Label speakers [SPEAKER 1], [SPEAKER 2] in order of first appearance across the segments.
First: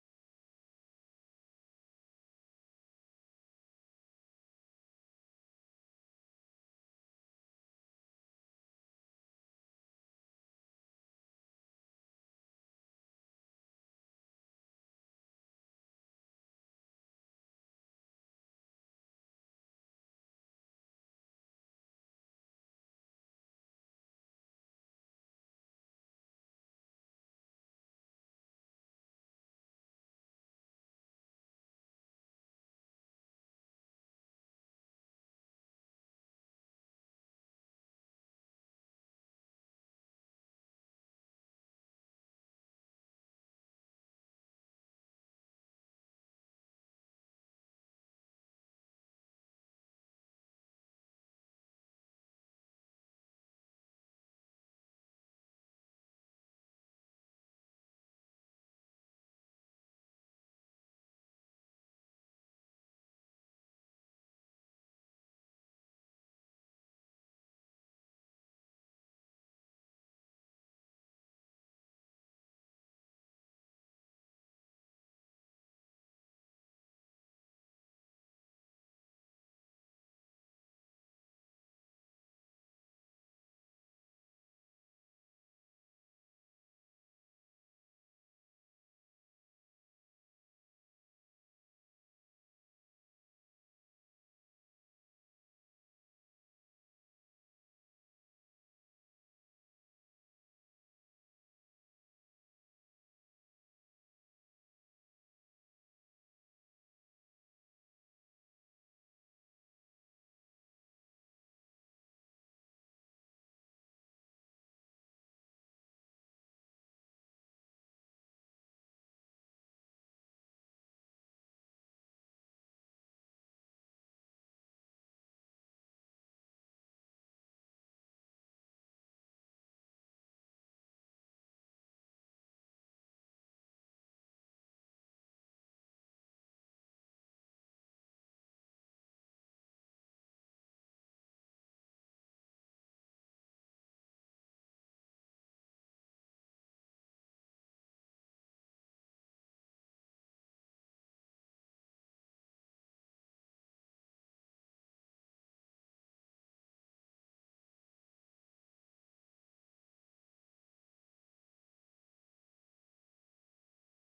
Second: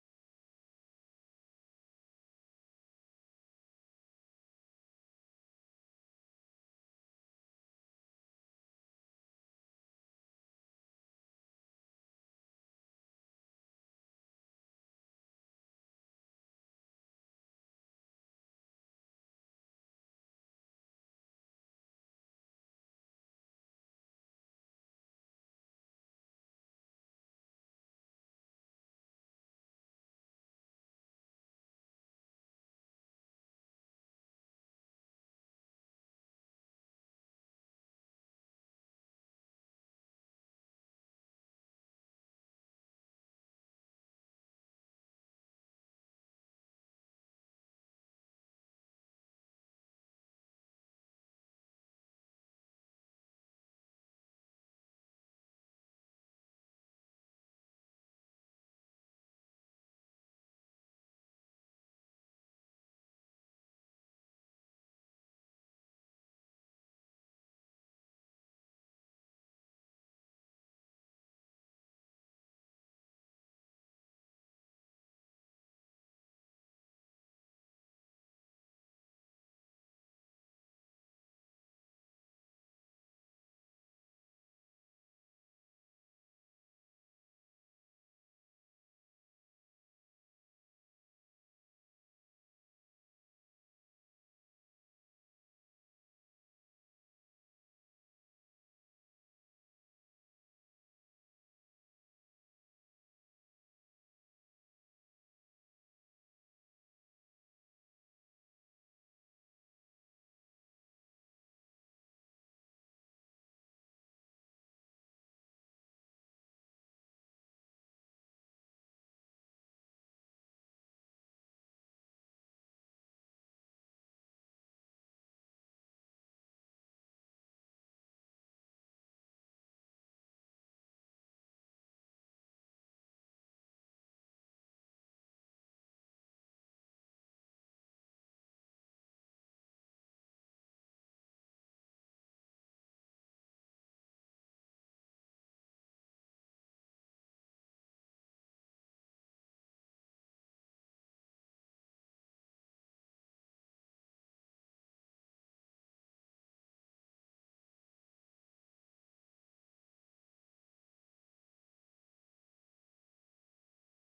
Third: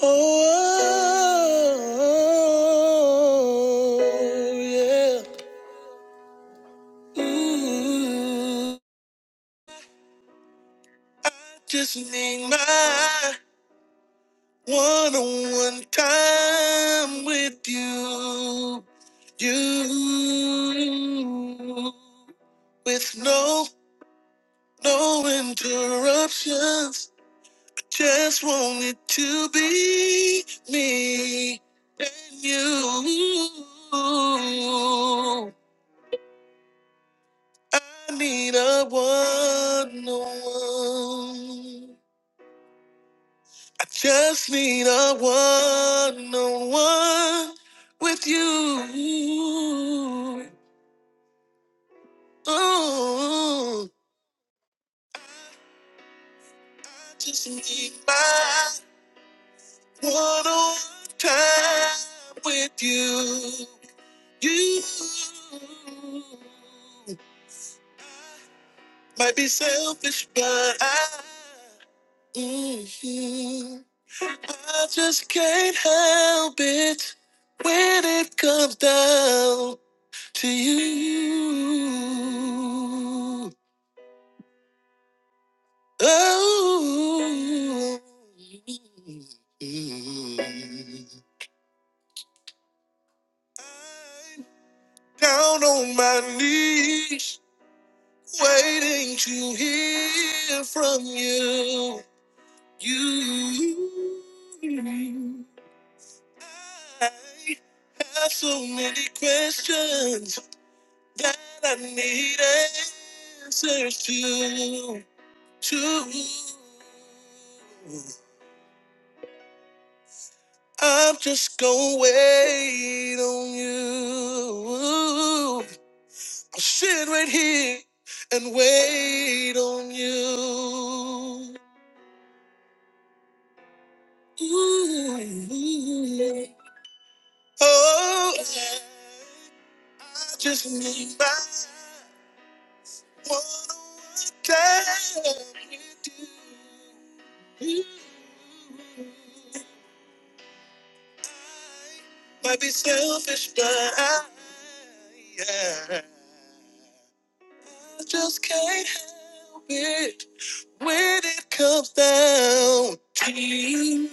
[SPEAKER 1] Oh, oh, oh, yeah. Ooh, I just need my one-on-one time with you. You with no no interruptions. I just want it to be me and you. I need a one on one. I just need a one on one with you. Oh, I just need my one on one time with you. You might be selfish, but I. mhm. I just can't help it when it comes down to you. Oh, I'm down on my knees, waiting to hear from you. You. I have so many questions. that I need answers to. To I'm just gonna wait on you. I'll sit right here and wait on you. Ooh. Oh, I just need my Might be selfish, but I, yeah, I just can't help it when it comes down to you.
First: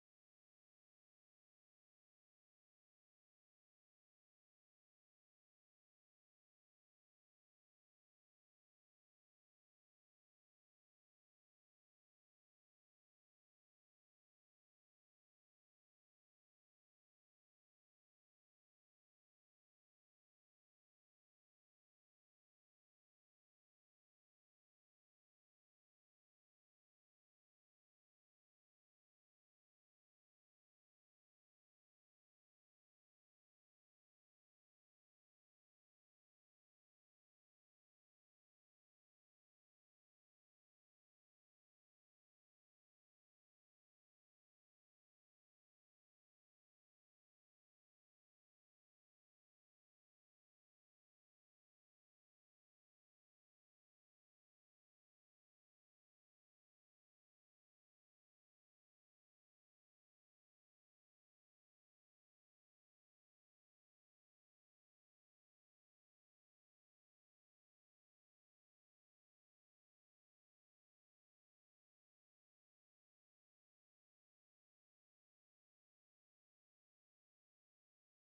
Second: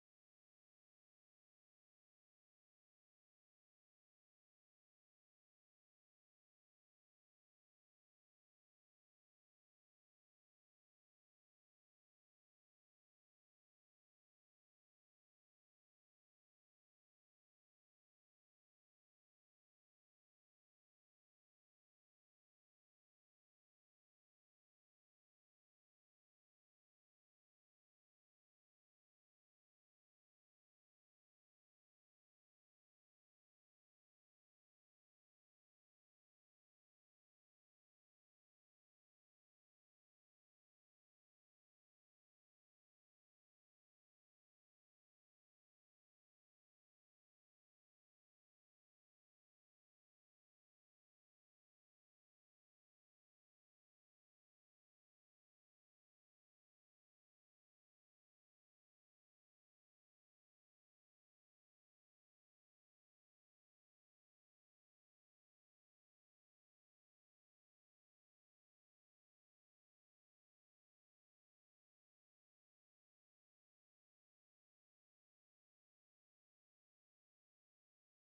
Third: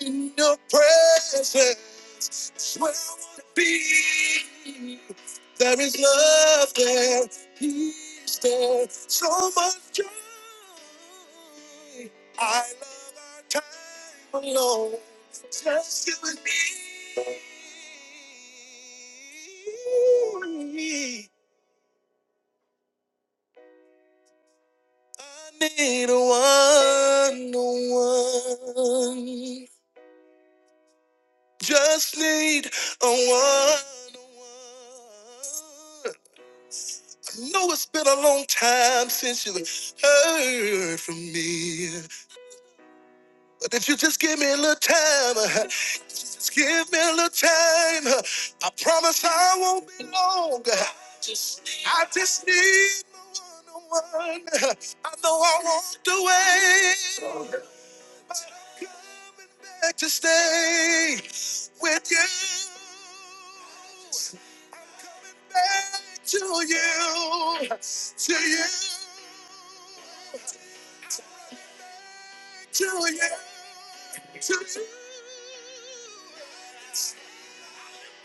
[SPEAKER 1] In your presence, where I wanna be. There is love there, peace there, so much joy. I love our time alone, just you and me. I need a one one, just need a one one. know it's been a long time since you heard from me. But if you just give me a little time, uh, just give me a little time, uh, I promise I won't be long. I just need my one-on-one. I know I won't do it coming back to stay with you. I'm coming back to you, to you, to you, to you.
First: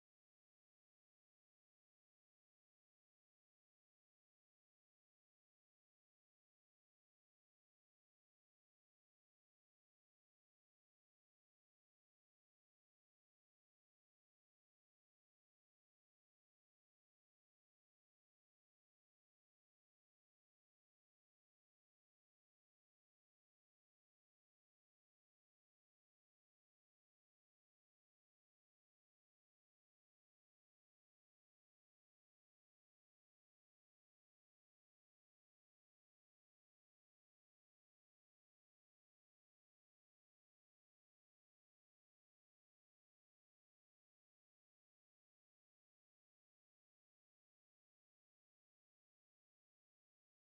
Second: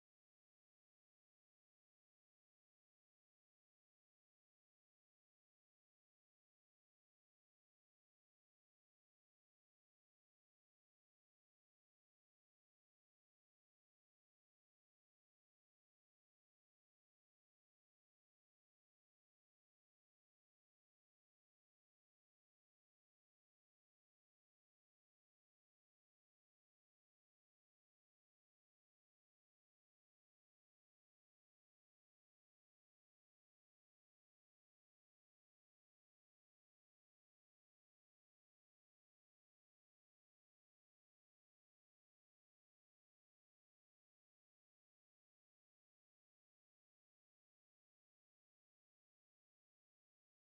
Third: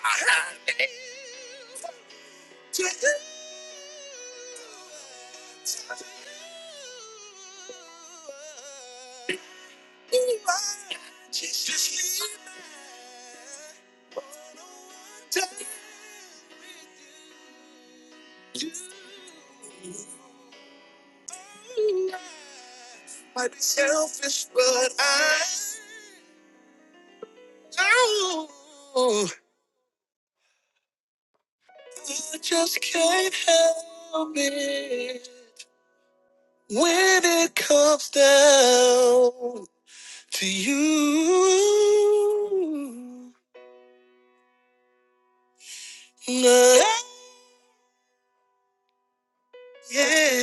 [SPEAKER 1] I need to you. to you. Might be selfish, but I oh, I just can't help it when it comes down to you. No. Yeah.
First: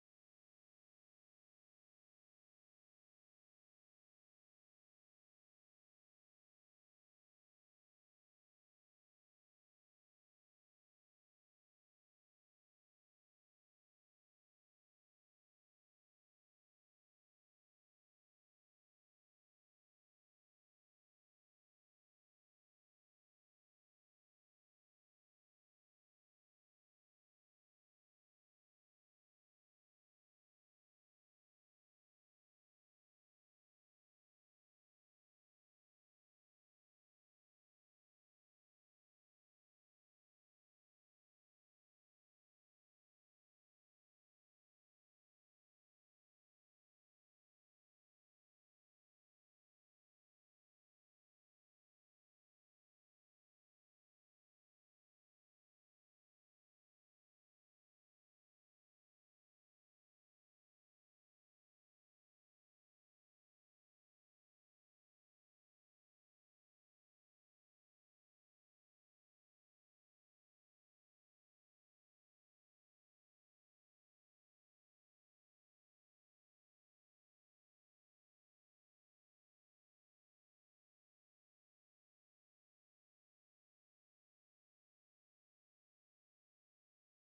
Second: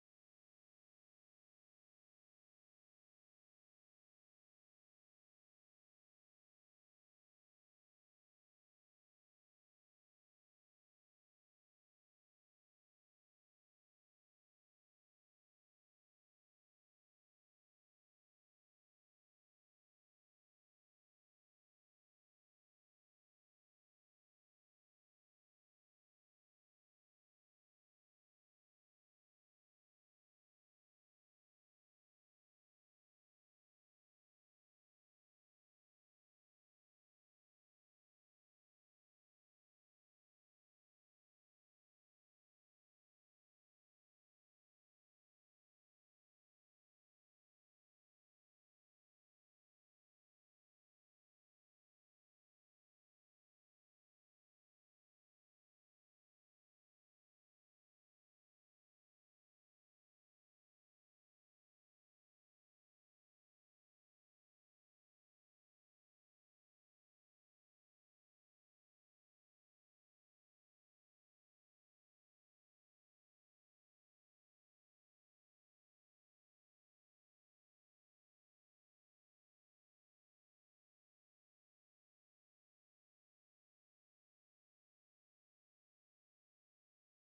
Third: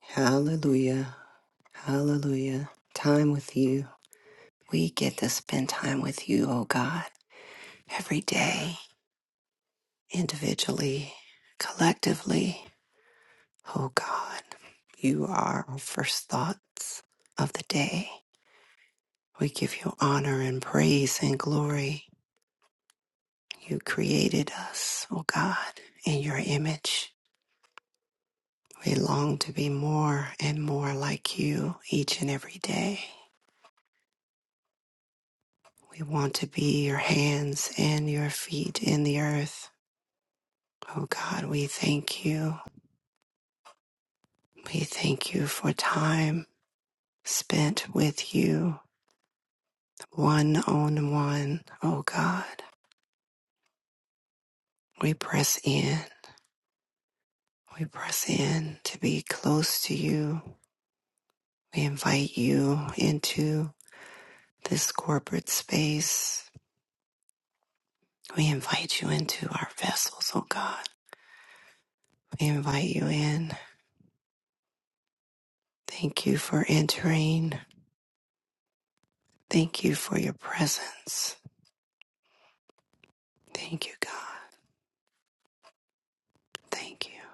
[SPEAKER 1] Hallelujah. Hallelujah. Time with you. We get to spend time with you, oh God, every day, individually, collectively. Oh God, you are our first thoughts of the day. We give you honor and praise and glory. You created us, oh God, in your image. We long to be more and more like you each and every day. We want to be your hands and your feet in the earth. Oh God, we thank you. We thank you for time spent with you, one on one. Oh God, we press in. We press in to be close to you. We invite you into this corporate space. We invite you into our vessels, oh God. We invite you in. Thank you for entering. Thank you for your presence. Thank you, God. Thank you.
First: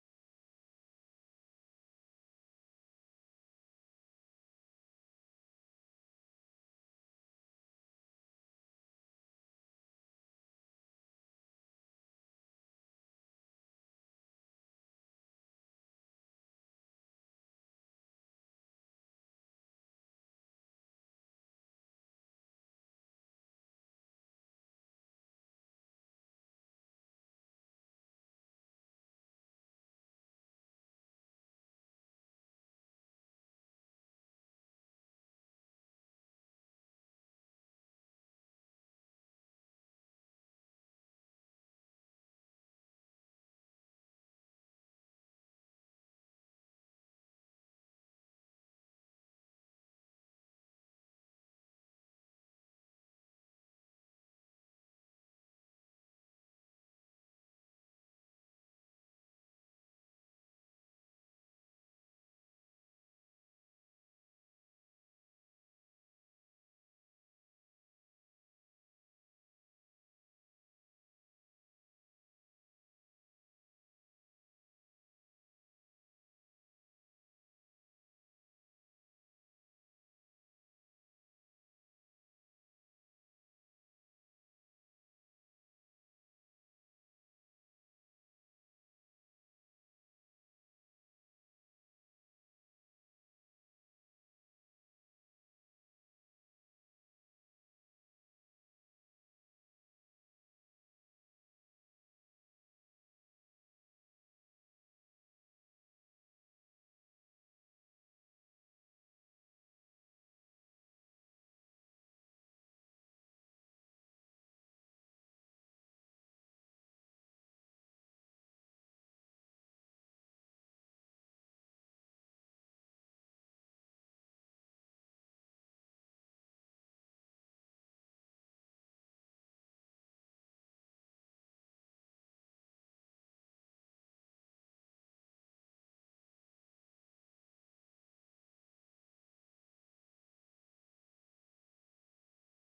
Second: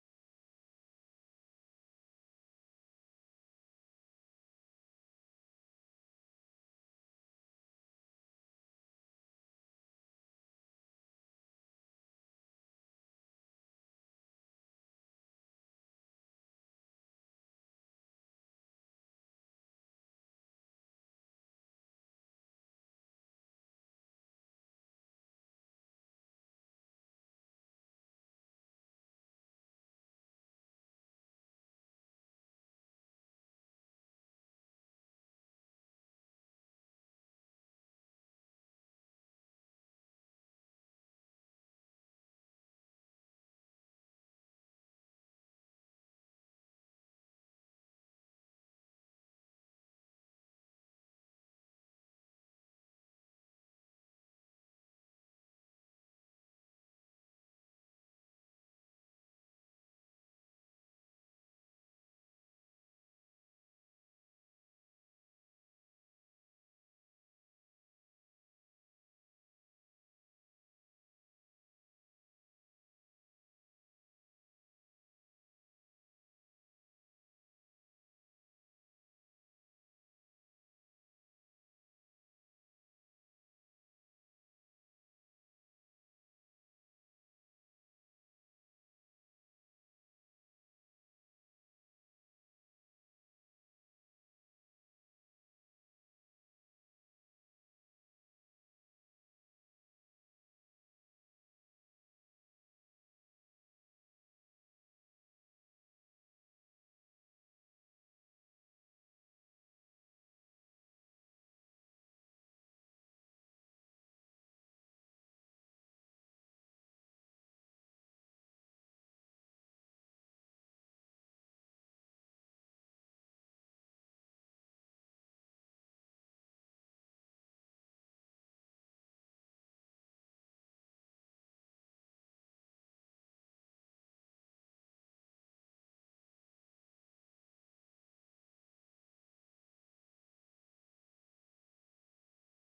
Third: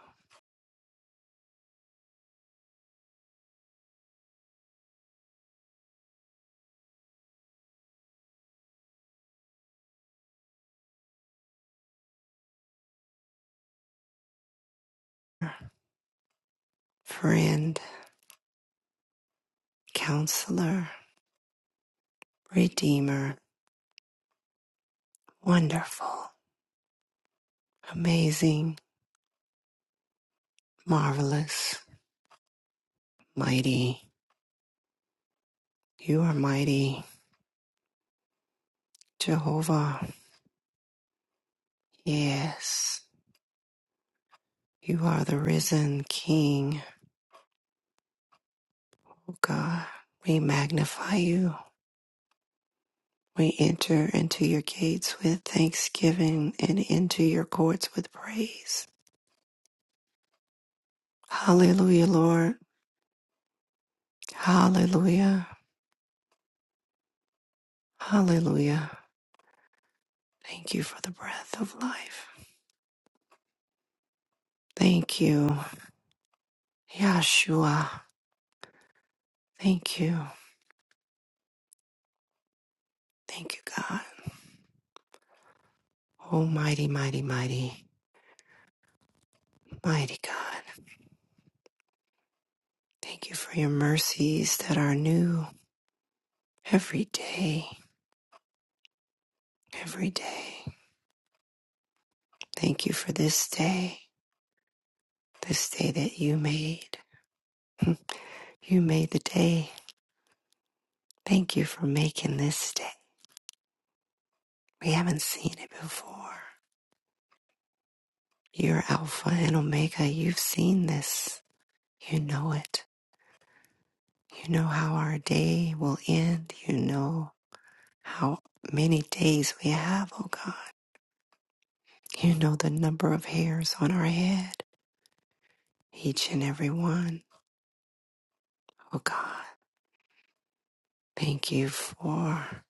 [SPEAKER 1] Friend, counselor, redeemer, wonderful, amazing, marvelous, mighty. You are mighty, Jehovah. Yes, you are the risen King. Oh God, we magnify you. We enter into your gates with thanksgiving and into your courts with praise. Hallelujah, Lord. Hallelujah. Hallelujah. Thank you for the breath of life. Thank you, Yahshua. Thank you. Thank you, God. Almighty, mighty, mighty, mighty God. Thank you for your mercies that are new every day, every day. Thank you for this day, this day that you made. You made the day. Thank you for making this day. We haven't seen it before. You're Alpha and Omega. You've seen this. You know it. You know how our day will end. You know how many days we have, oh God. You know the number of hairs on our head, each and every one, oh God. Thank you for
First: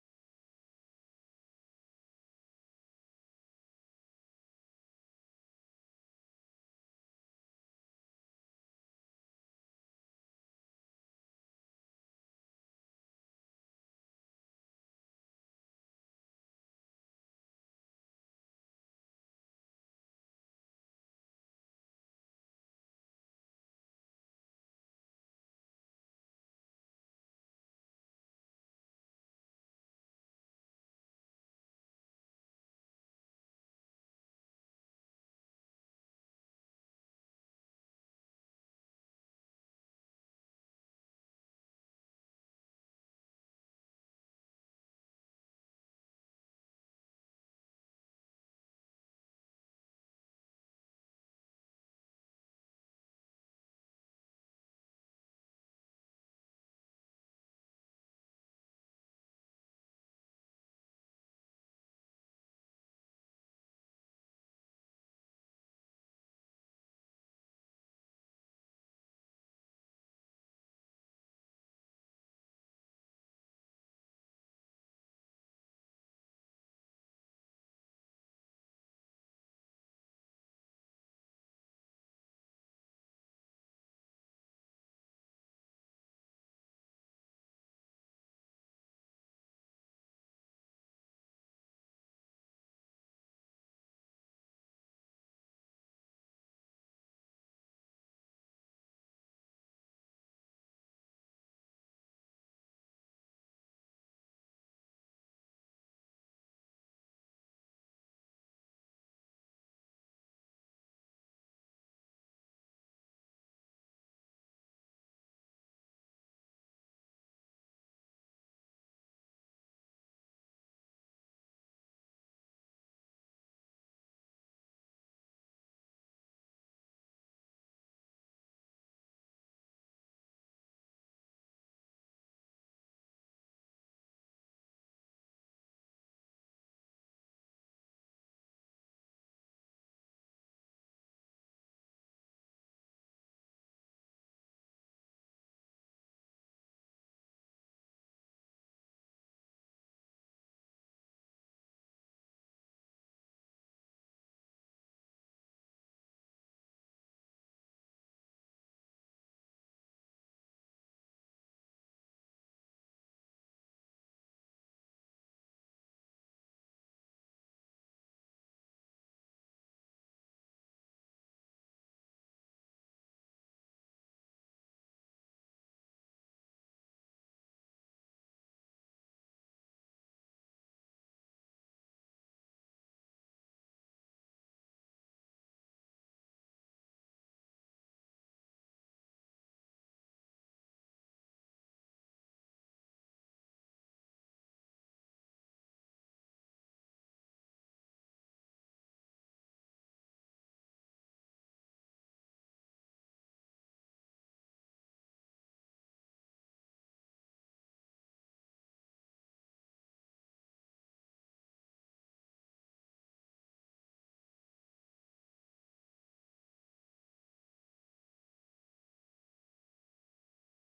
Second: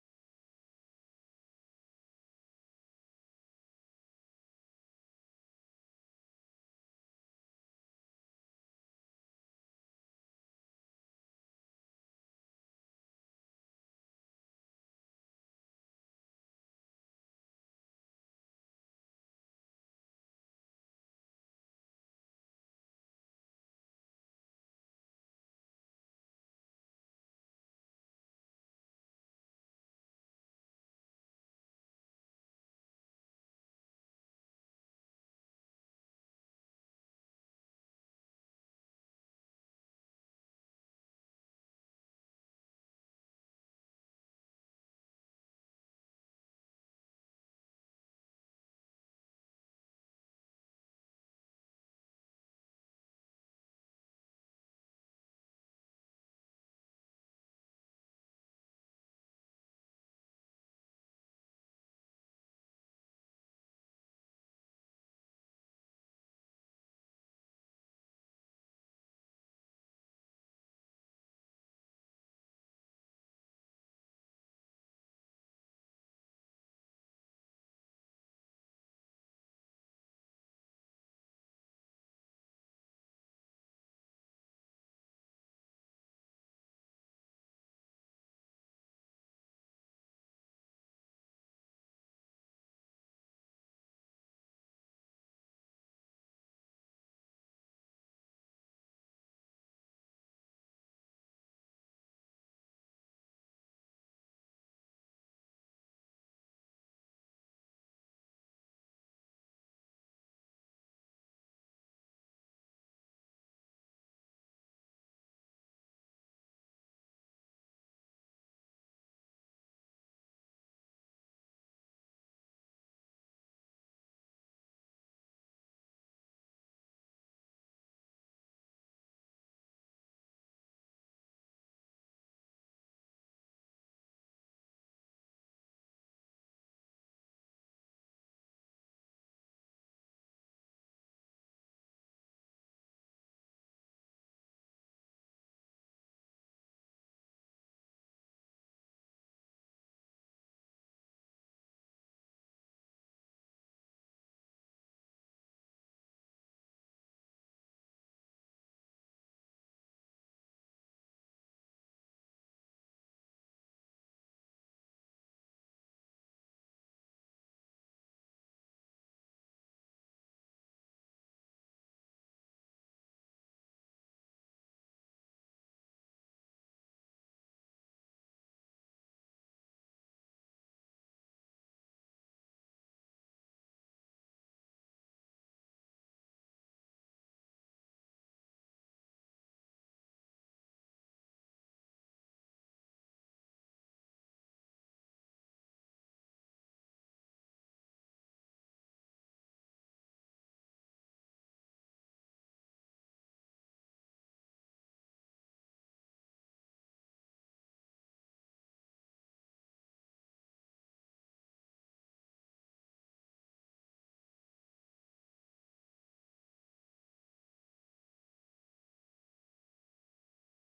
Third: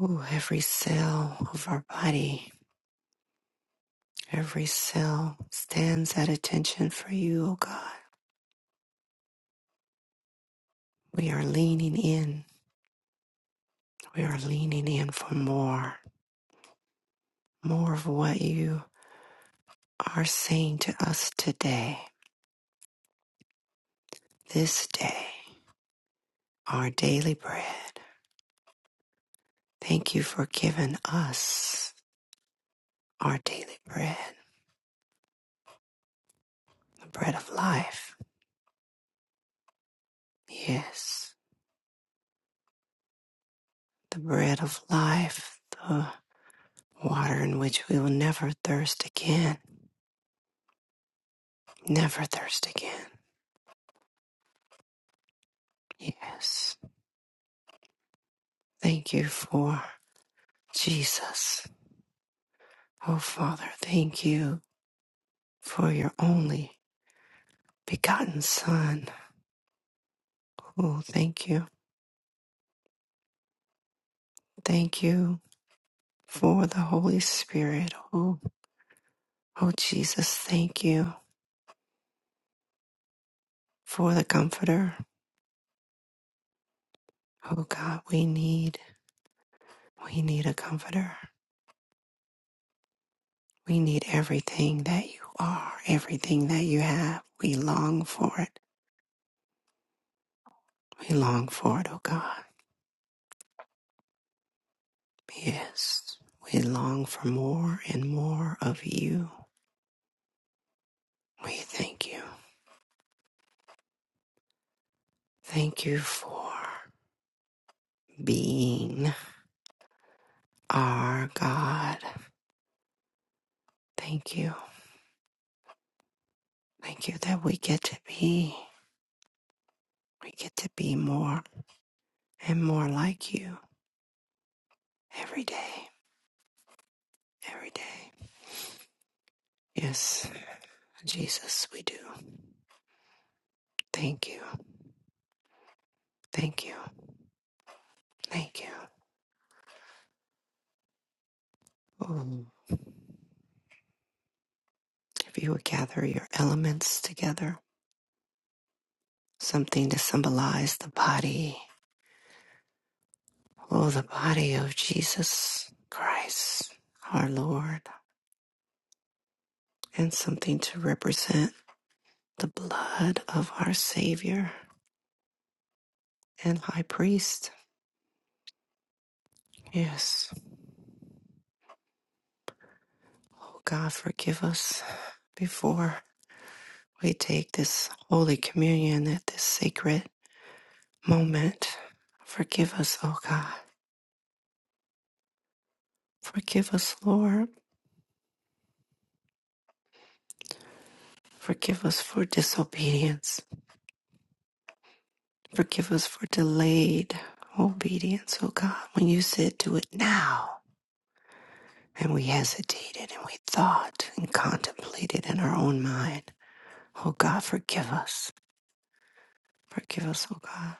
[SPEAKER 1] ooh, every cell of our body. Every cell stands at attention for you, oh God. We are leaning in. We are leaning in for more, more of what you are saying to us today, this day, our daily bread. Thank you for giving us our daily bread, the bread of life. Yes, the bread of life, the water in which we will never thirst again, never thirst again. Yes, thank you for Jesus. Oh, Father, thank you for your only begotten Son. Oh, thank you. Thank you for the Holy Spirit. Oh, oh Jesus, thank you for the Comforter. Oh God, we need we need a comforter. We need everything that you are, everything that you have. We long for it. We long for it, oh God. Yes. We long for more and more of you. We thank you. Thank you for being our God. Thank you. Thank you that we get to be. We get to be more and more like you every day. Every day. Yes, Jesus, we do. Thank you. Thank you. Thank you. Mm. If you would gather your elements together, something to symbolize the body, oh, the body of Jesus Christ, our Lord, and something to represent the blood of our Savior and High Priest. Yes. Oh, God, forgive us before we take this Holy Communion at this sacred moment. Forgive us, oh God. Forgive us, Lord. Forgive us for disobedience. Forgive us for delayed obedience, oh God. When you said do it now, and we hesitated and we thought and contemplated in our own mind, oh God, forgive us. Forgive us, oh God.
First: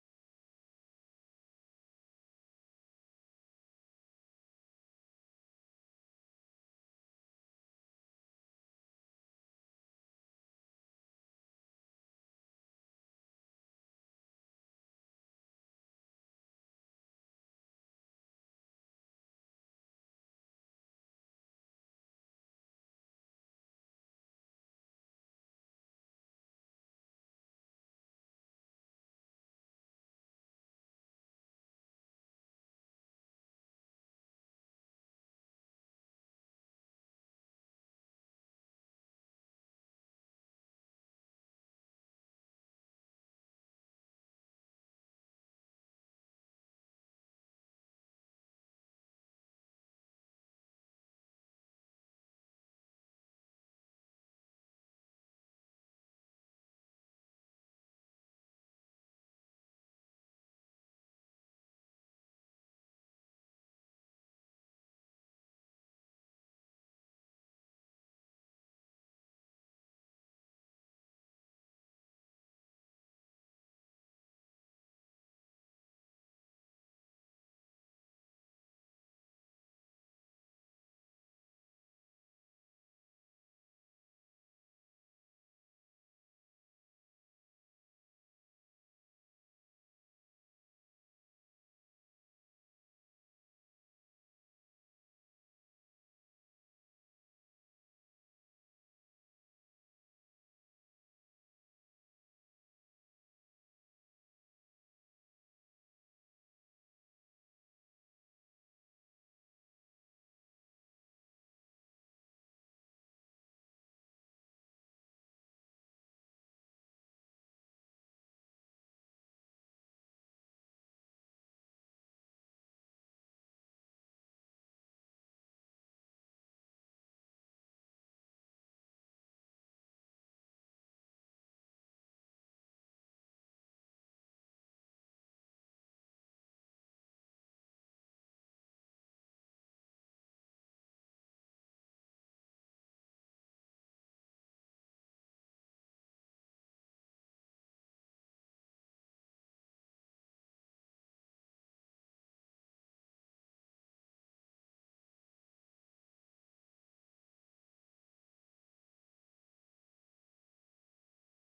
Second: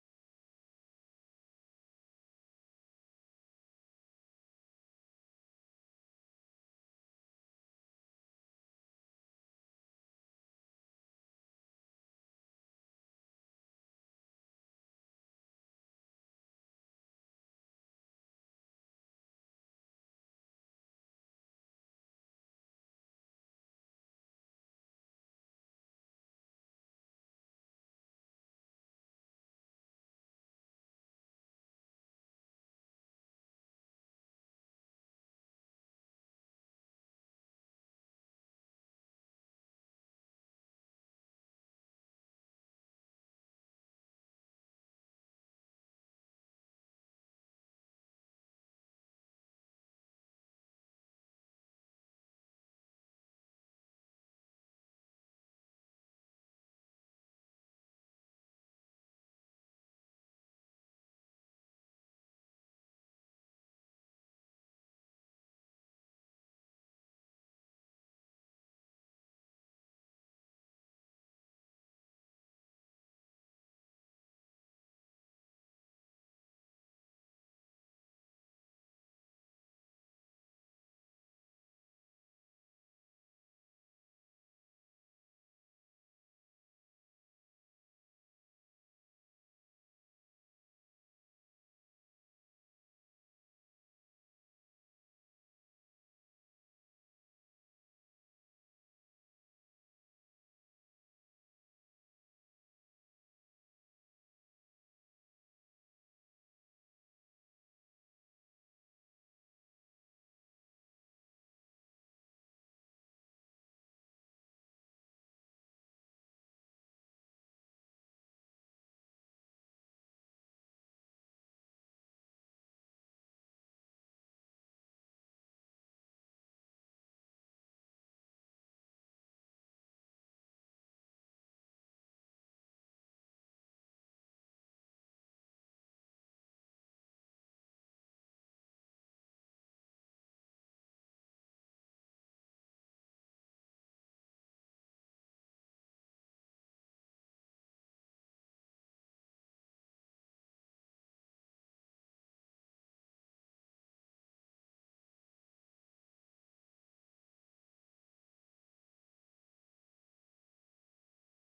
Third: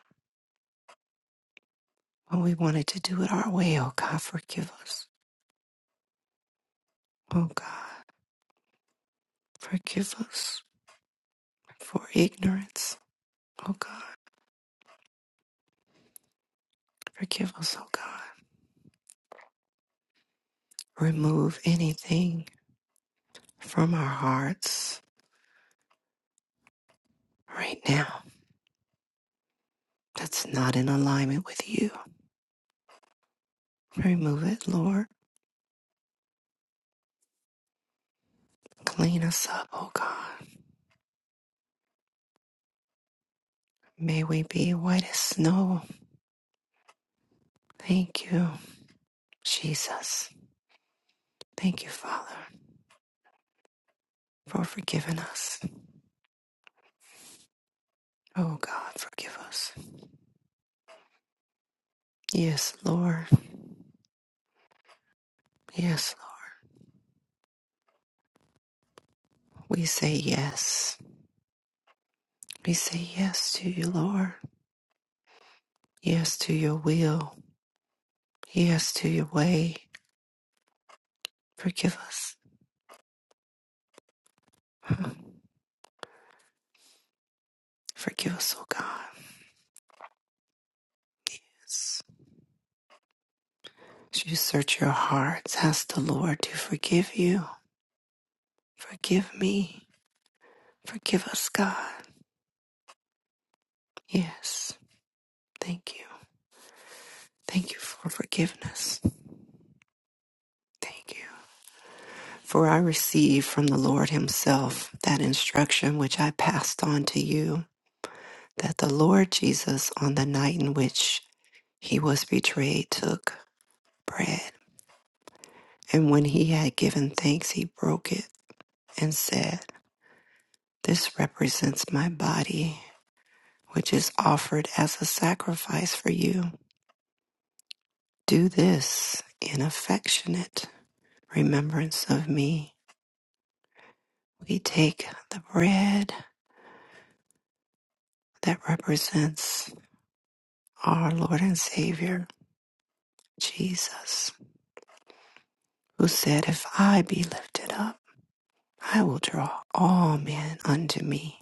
[SPEAKER 1] When we wanted to do it our way, oh God, forgive us. Oh God, forgive us for ignorance, oh God. Forgive us, oh God. Remove anything from our hearts right now that's not in alignment with you. Remove it, Lord. Clean us up, oh God. May we be white as snow. Thank you, Jesus. Thank you, Father, for forgiving us. Oh God, forgive us. Yes, Lord. Yes, Lord. We say yes. We say yes to you, Lord. Yes to your will. Yes to your way. Forgive us. Forgive us, oh God. Yes. As you search your hearts, ask the Lord to forgive you Forgive me. Forgive us, God. Yes. Thank you. Thank you for forgiveness. Thank you. For I received from the Lord Himself that instruction which I passed on to you that the Lord Jesus, on the night in which He was betrayed, took bread. And when He had given thanks, He broke it and said, This represents my body, which is offered as a sacrifice for you. Do this in affectionate remembrance of me. We take the bread that represents our Lord and Savior, Jesus, who said, If I be lifted up, I will draw all men unto me.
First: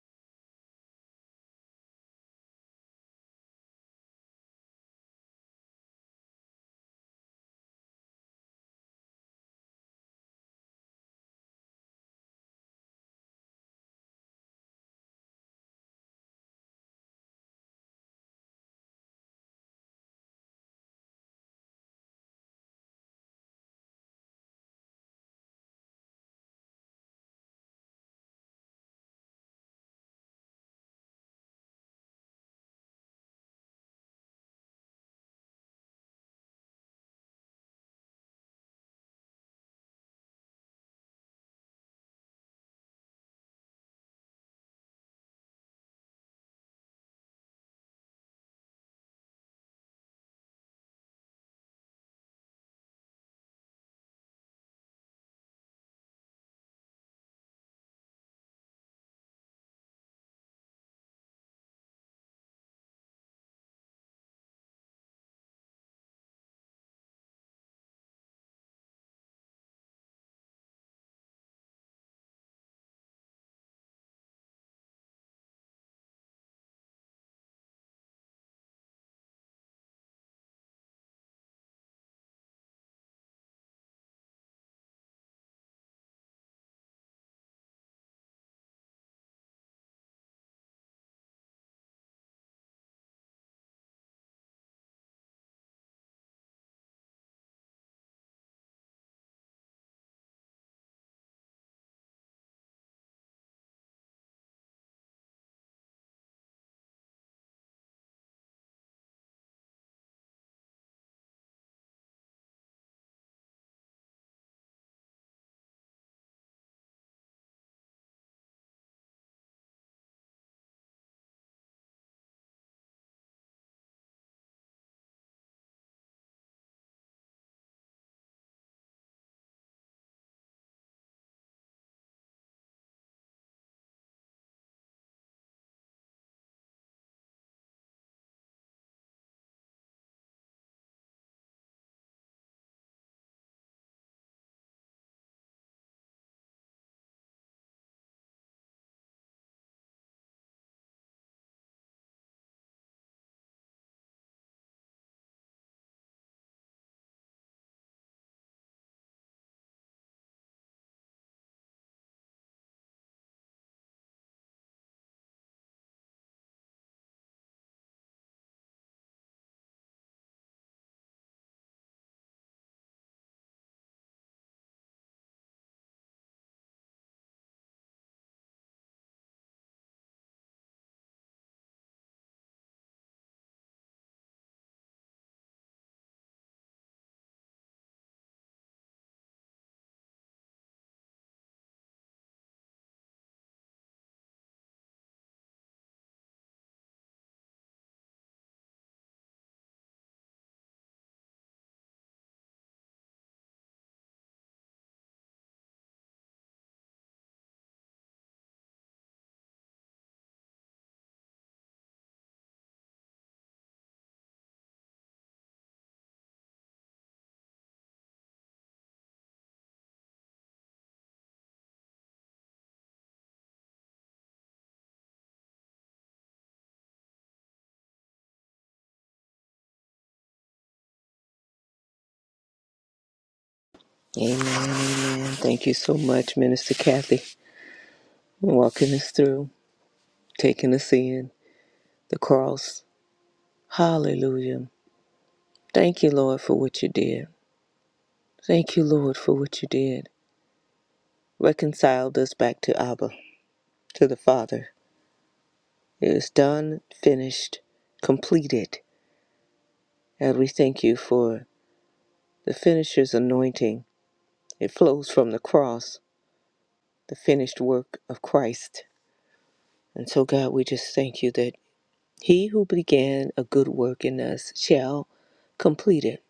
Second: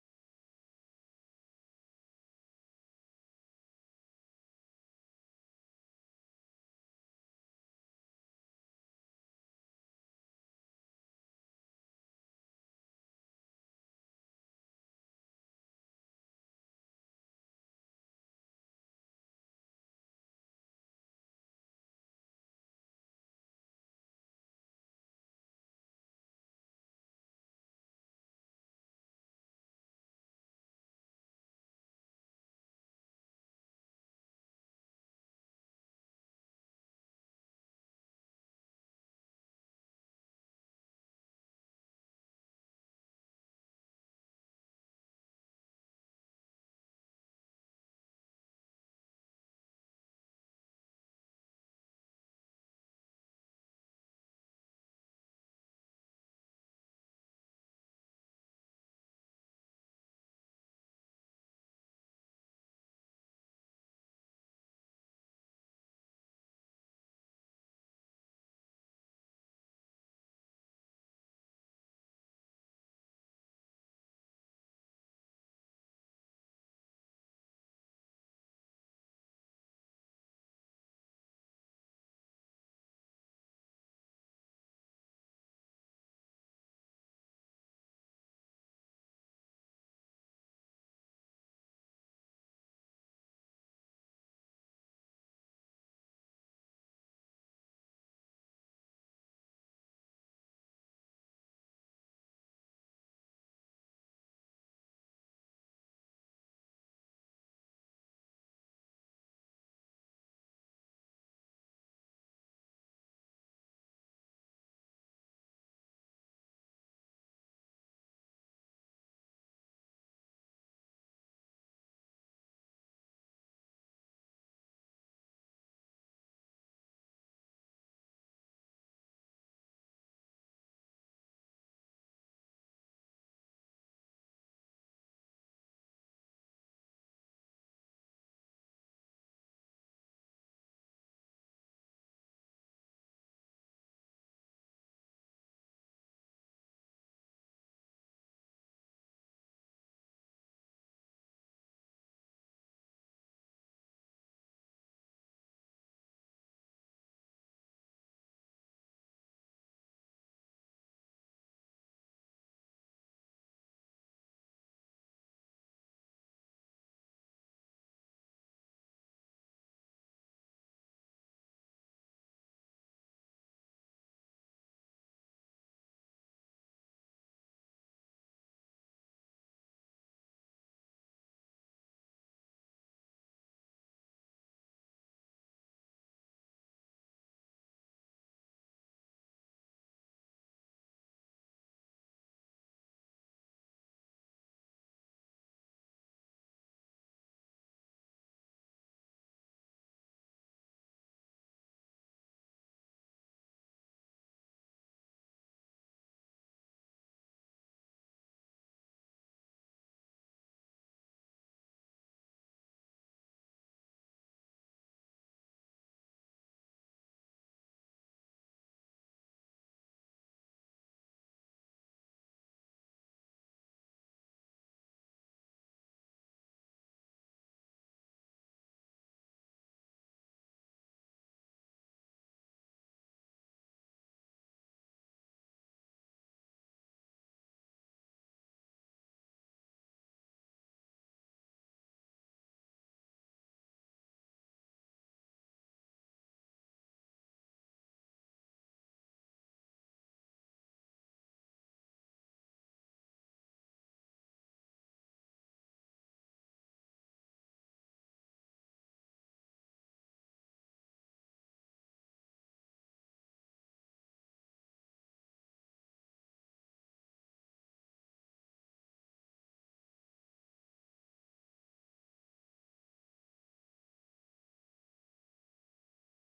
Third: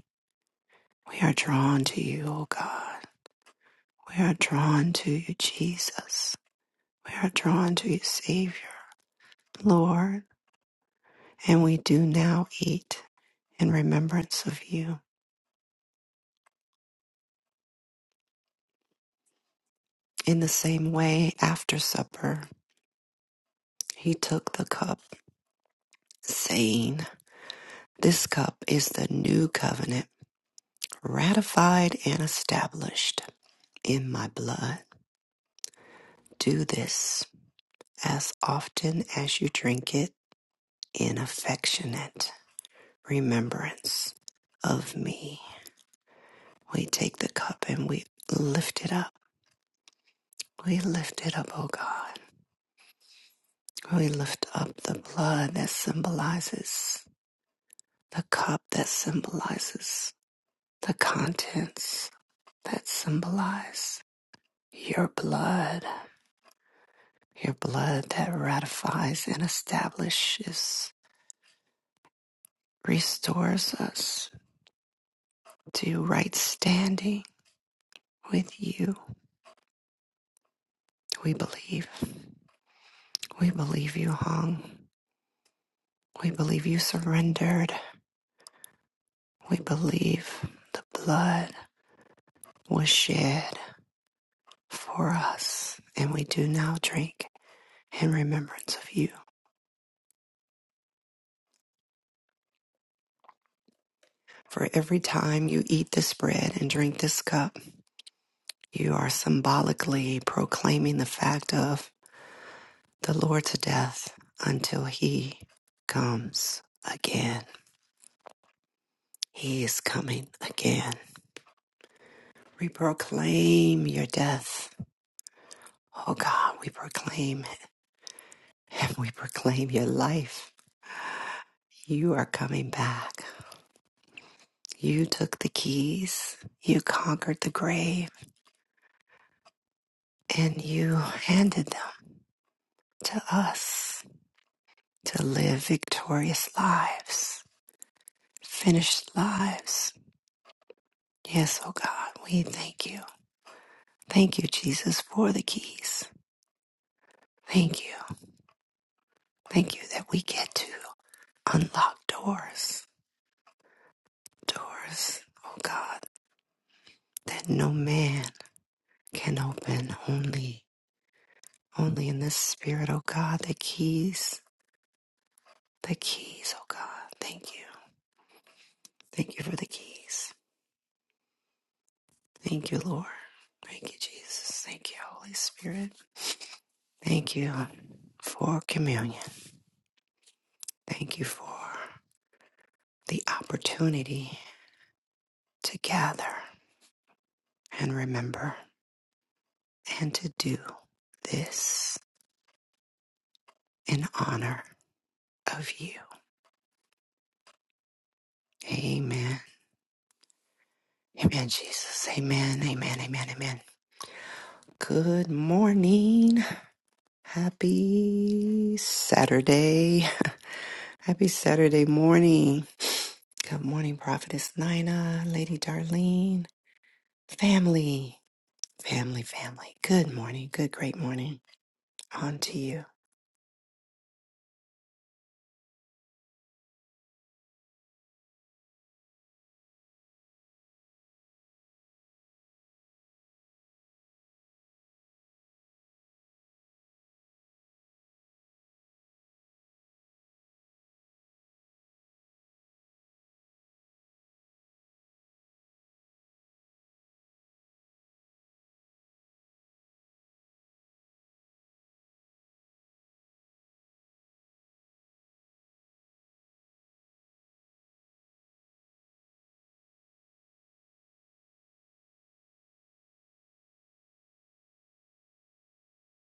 [SPEAKER 1] We are drawn to you, O God. We are drawn to you, Jesus. We are drawn to you, Savior, Lord. And we do now eat in remembrance of you. In the same way, after supper, he took the cup, saying, This cup is the new covenant, ratified and established in my blood. Do this as often as you drink it in affectionate remembrance of me. We take the cup and we lift it up. We lift it up, oh God. We lift up the blood that symbolizes the cup that symbolizes the contents that symbolize your blood Your blood that ratifies and establishes, restores us to right standing with you. We believe. We believe you hung. We believe you surrendered. We believe the blood was shed for us. And we do now drink in remembrance of you. For every time you eat this bread and drink this cup, you are symbolically proclaiming the fact of the Lord to death until he comes again. He is coming again. We proclaim your death. Oh God, we proclaim it. and we proclaim your life. You are coming back. You took the keys, you conquered the grave, and you handed them to us to live victorious lives, finished lives. Yes, oh God, we thank you. Thank you, Jesus, for the keys. Thank you. Thank you that we get to unlock doors. Doors, oh God, that no man can open. Only, only in this spirit, oh God, the keys, the keys, oh God. Thank you. Thank you for the keys. Thank you, Lord. Thank you, Jesus. Thank you, Holy Spirit. Thank you for communion. Thank you for the opportunity to gather and remember and to do this. in honor of you. Amen. Amen, Jesus. Amen. Amen. Amen. Amen. Good morning. Happy Saturday. Happy Saturday morning. Good morning, Prophetess Nina, Lady Darlene, family, family, family. Good morning. Good, great morning. On to you.
[SPEAKER 2] Amen, amen. Thank you so much, Minister Kathy, walking us through, taking us in the cross. Hallelujah. Thank you, Lord, for what you did. Thank you, Lord, for what you did. Reconciled us back to Abba, to the Father. It is done, finished, completed. And we thank you for the finisher's anointing. It flows from the cross, the finished work of Christ. And so, God, we just thank you that He who began a good work in us shall complete it,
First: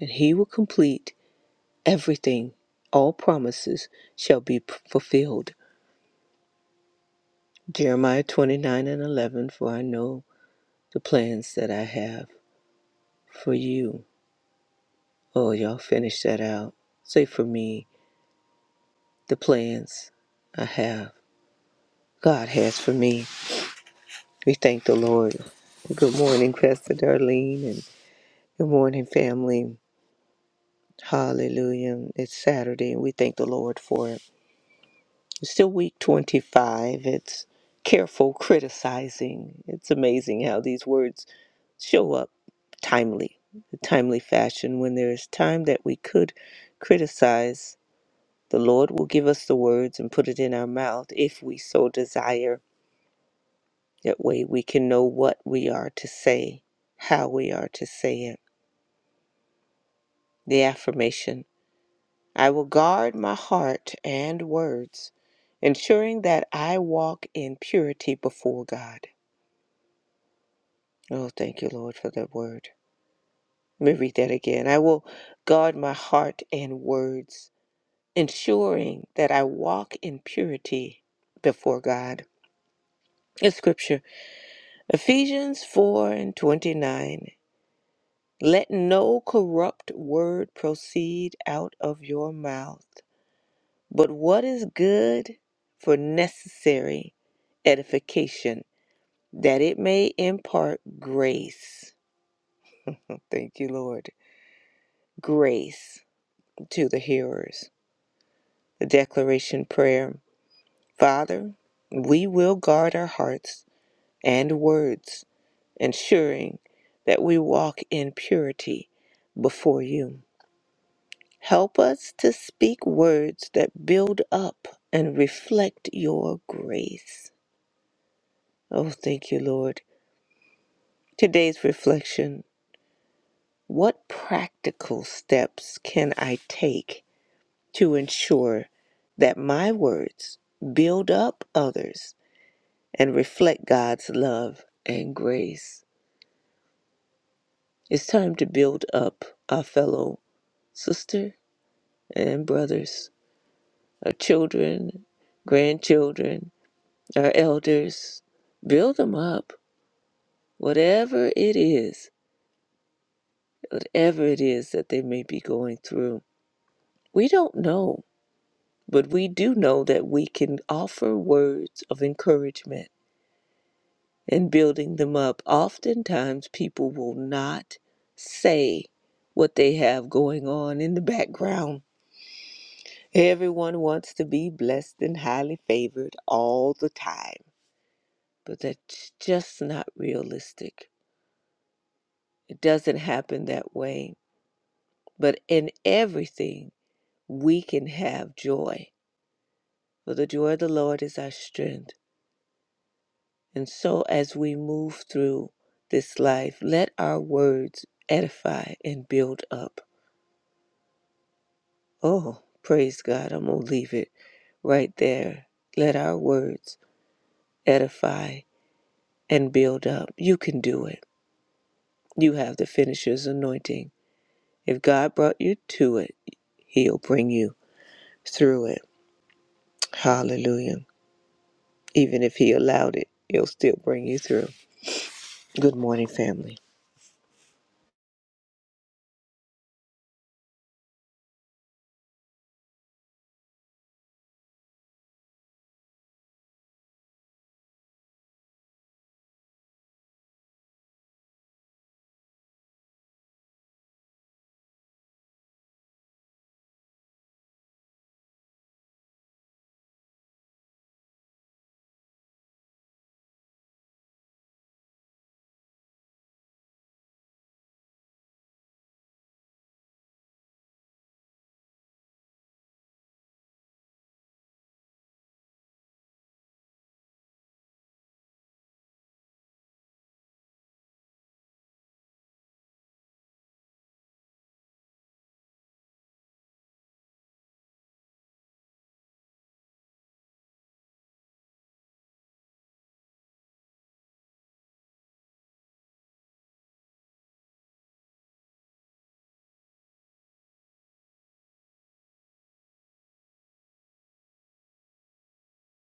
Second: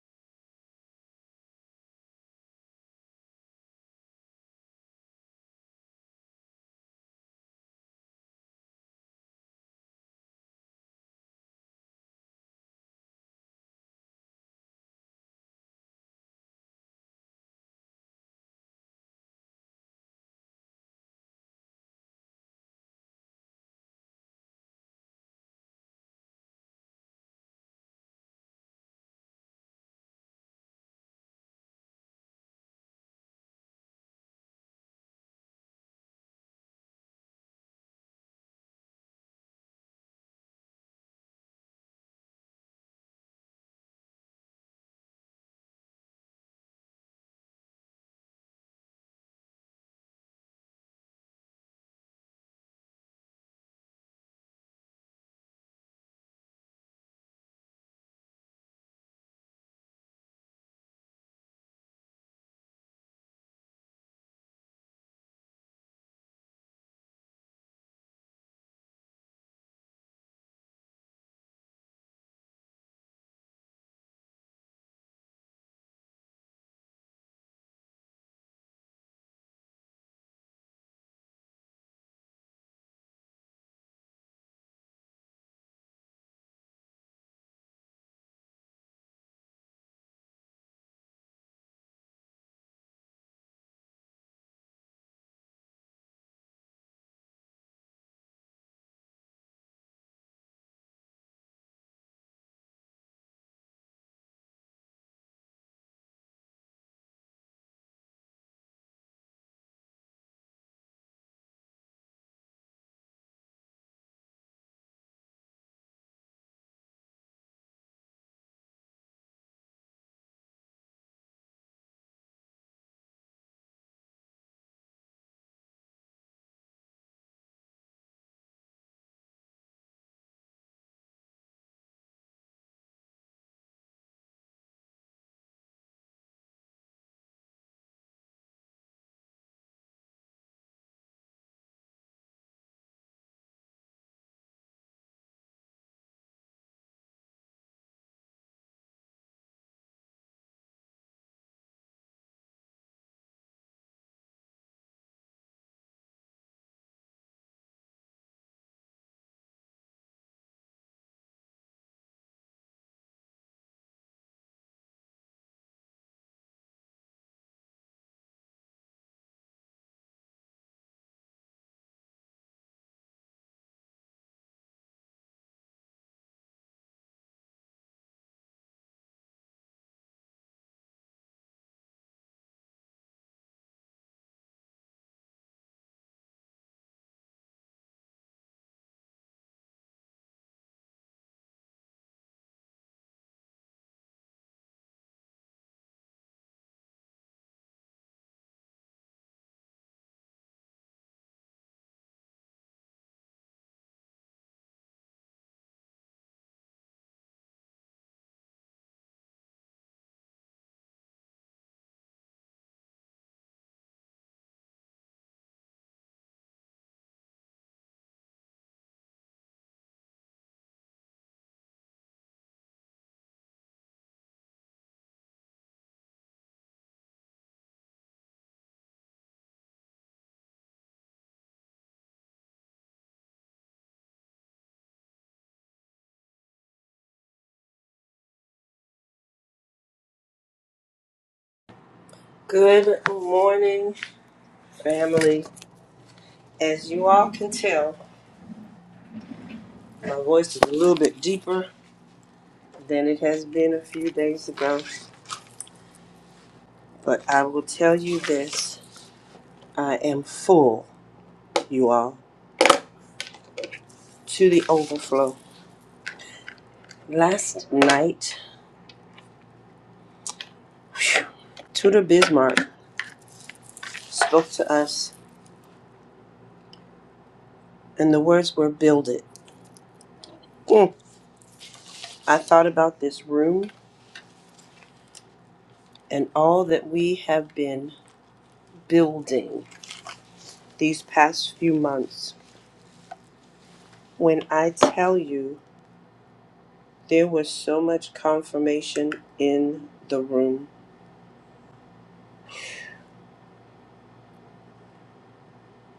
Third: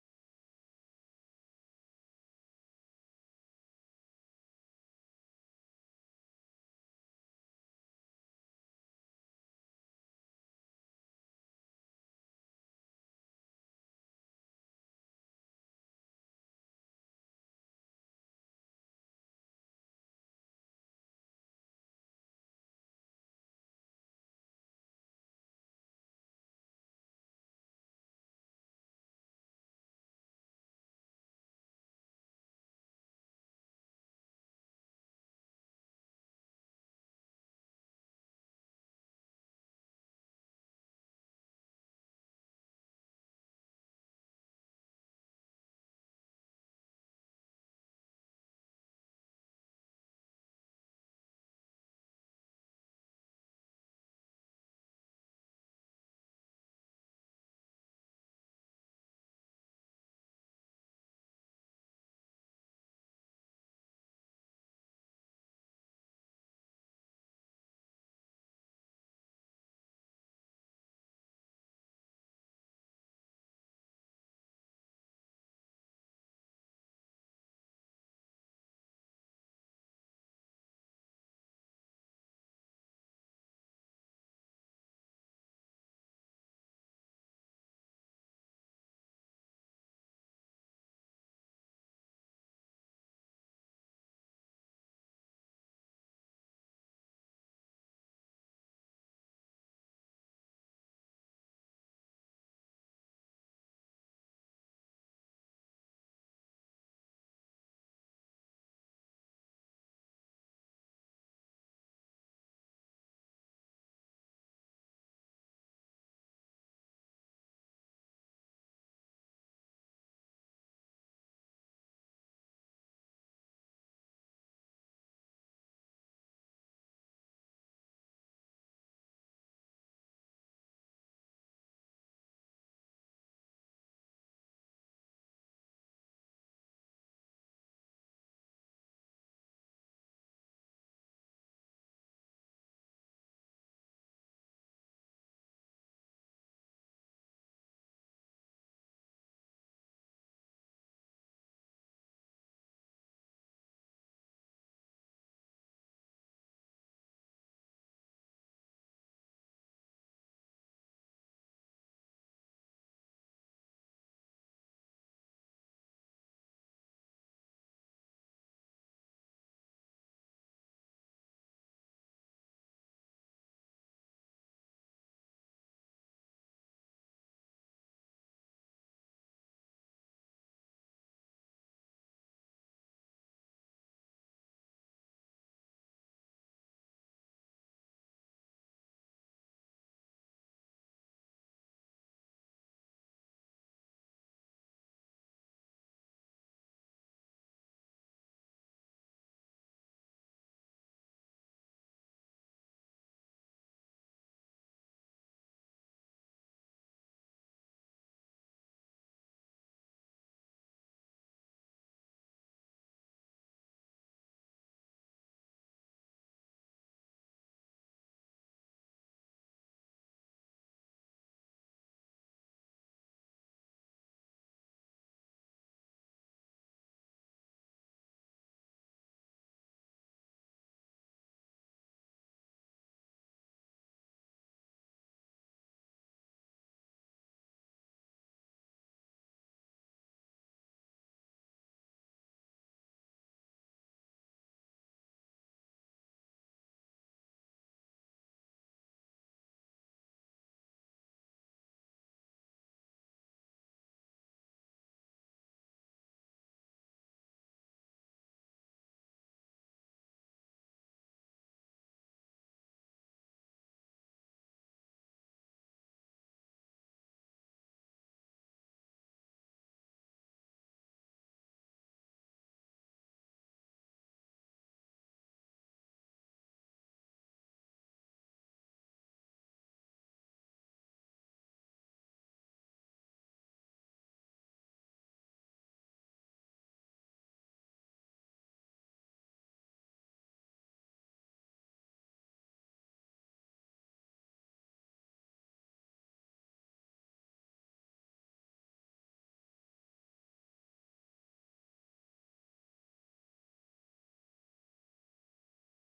[SPEAKER 2] and he will complete everything. All promises shall be p- fulfilled. Jeremiah 29 and 11, for I know the plans that I have for you. Oh, y'all finish that out. Say for me, the plans I have, God has for me. We thank the Lord. Good morning, Pastor Darlene, and good morning, family. Hallelujah. It's Saturday, and we thank the Lord for it. still week 25. It's careful criticizing. It's amazing how these words show up timely, a timely fashion. When there is time that we could criticize, the Lord will give us the words and put it in our mouth if we so desire. That way we can know what we are to say, how we are to say it. The affirmation I will guard my heart and words, ensuring that I walk in purity before God. Oh, thank you, Lord, for that word. Let me read that again. I will guard my heart and words, ensuring that I walk in purity before God. A scripture, Ephesians 4 and 29. Let no corrupt word proceed out of your mouth, but what is good for necessary edification, that it may impart grace. Thank you, Lord. Grace to the hearers. The declaration prayer Father, we will guard our hearts and words, ensuring that we walk in purity before you. Help us to speak words that build up and reflect your grace. Oh, thank you, Lord. Today's reflection What practical steps can I take to ensure that my words build up others and reflect God's love and grace. It's time to build up our fellow sister and brothers, our children, grandchildren, our elders. Build them up, whatever it is, whatever it is that they may be going through. We don't know, but we do know that we can offer words of encouragement and building them up. Oftentimes, people will not say what they have going on in the background. Everyone wants to be blessed and highly favored all the time, but that's just not realistic. It doesn't happen that way. But in everything, we can have joy, for the joy of the Lord is our strength. And so, as we move through this life, let our words edify and build up Oh, praise God. I'm going to leave it right there. Let our words edify and build up. You can do it. You have the finisher's anointing. If God brought you to it, He'll bring you through it. Hallelujah. Even if He allowed it, He'll still bring you through. Good morning, family.
[SPEAKER 3] Good morning, family. As you all can tell, my voice is a little bit deeper than it has been a few days ago, but I will tell you this I am full, you all, to the overflow. Last night, phew, Tudor Bismarck spoke to us, and the words were build it. Mm. I thought about this room and all that we have been building these past few months. When I tell you, There was so much confirmation in the room.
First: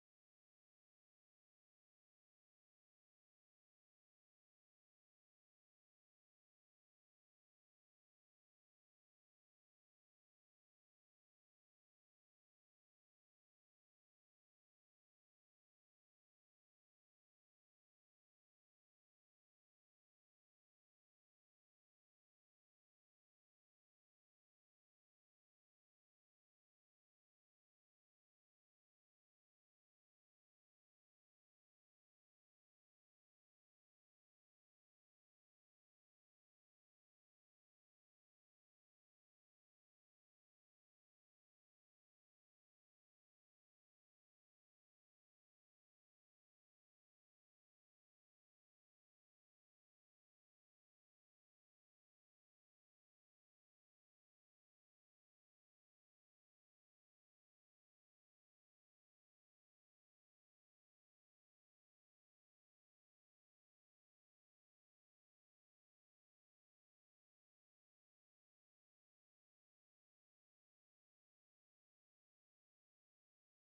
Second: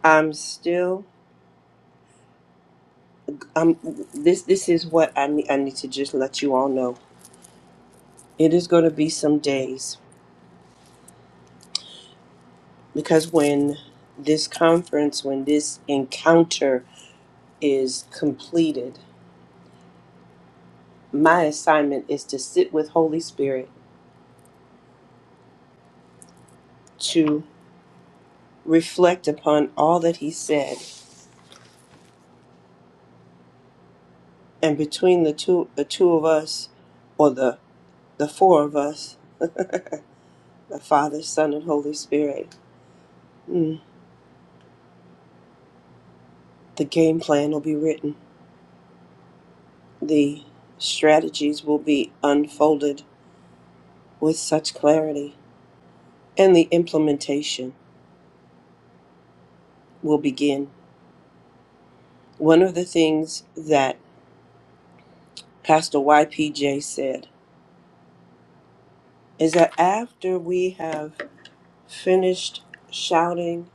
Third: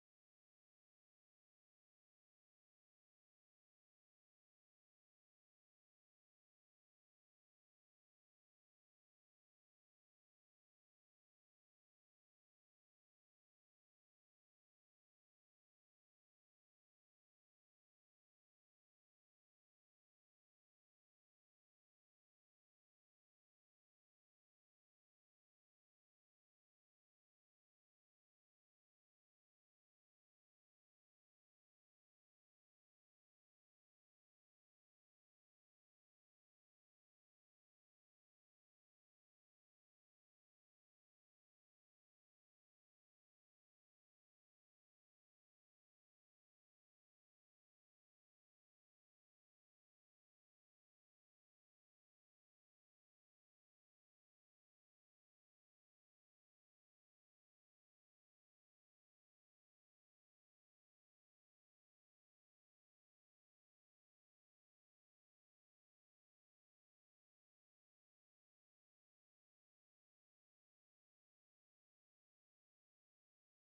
[SPEAKER 3] I'm still um this this is what I need I need to just let you all know. It is going to be some days because when this conference when this encounter is completed, my assignment is to sit with Holy Spirit to reflect upon all that he said and between the two the two of us or the the four of us, the Father, Son and Holy Spirit. mm, The game plan will be written. The strategies will be unfolded with such clarity, and the implementation will begin. One of the things that Pastor YPJ said is that after we have finished shouting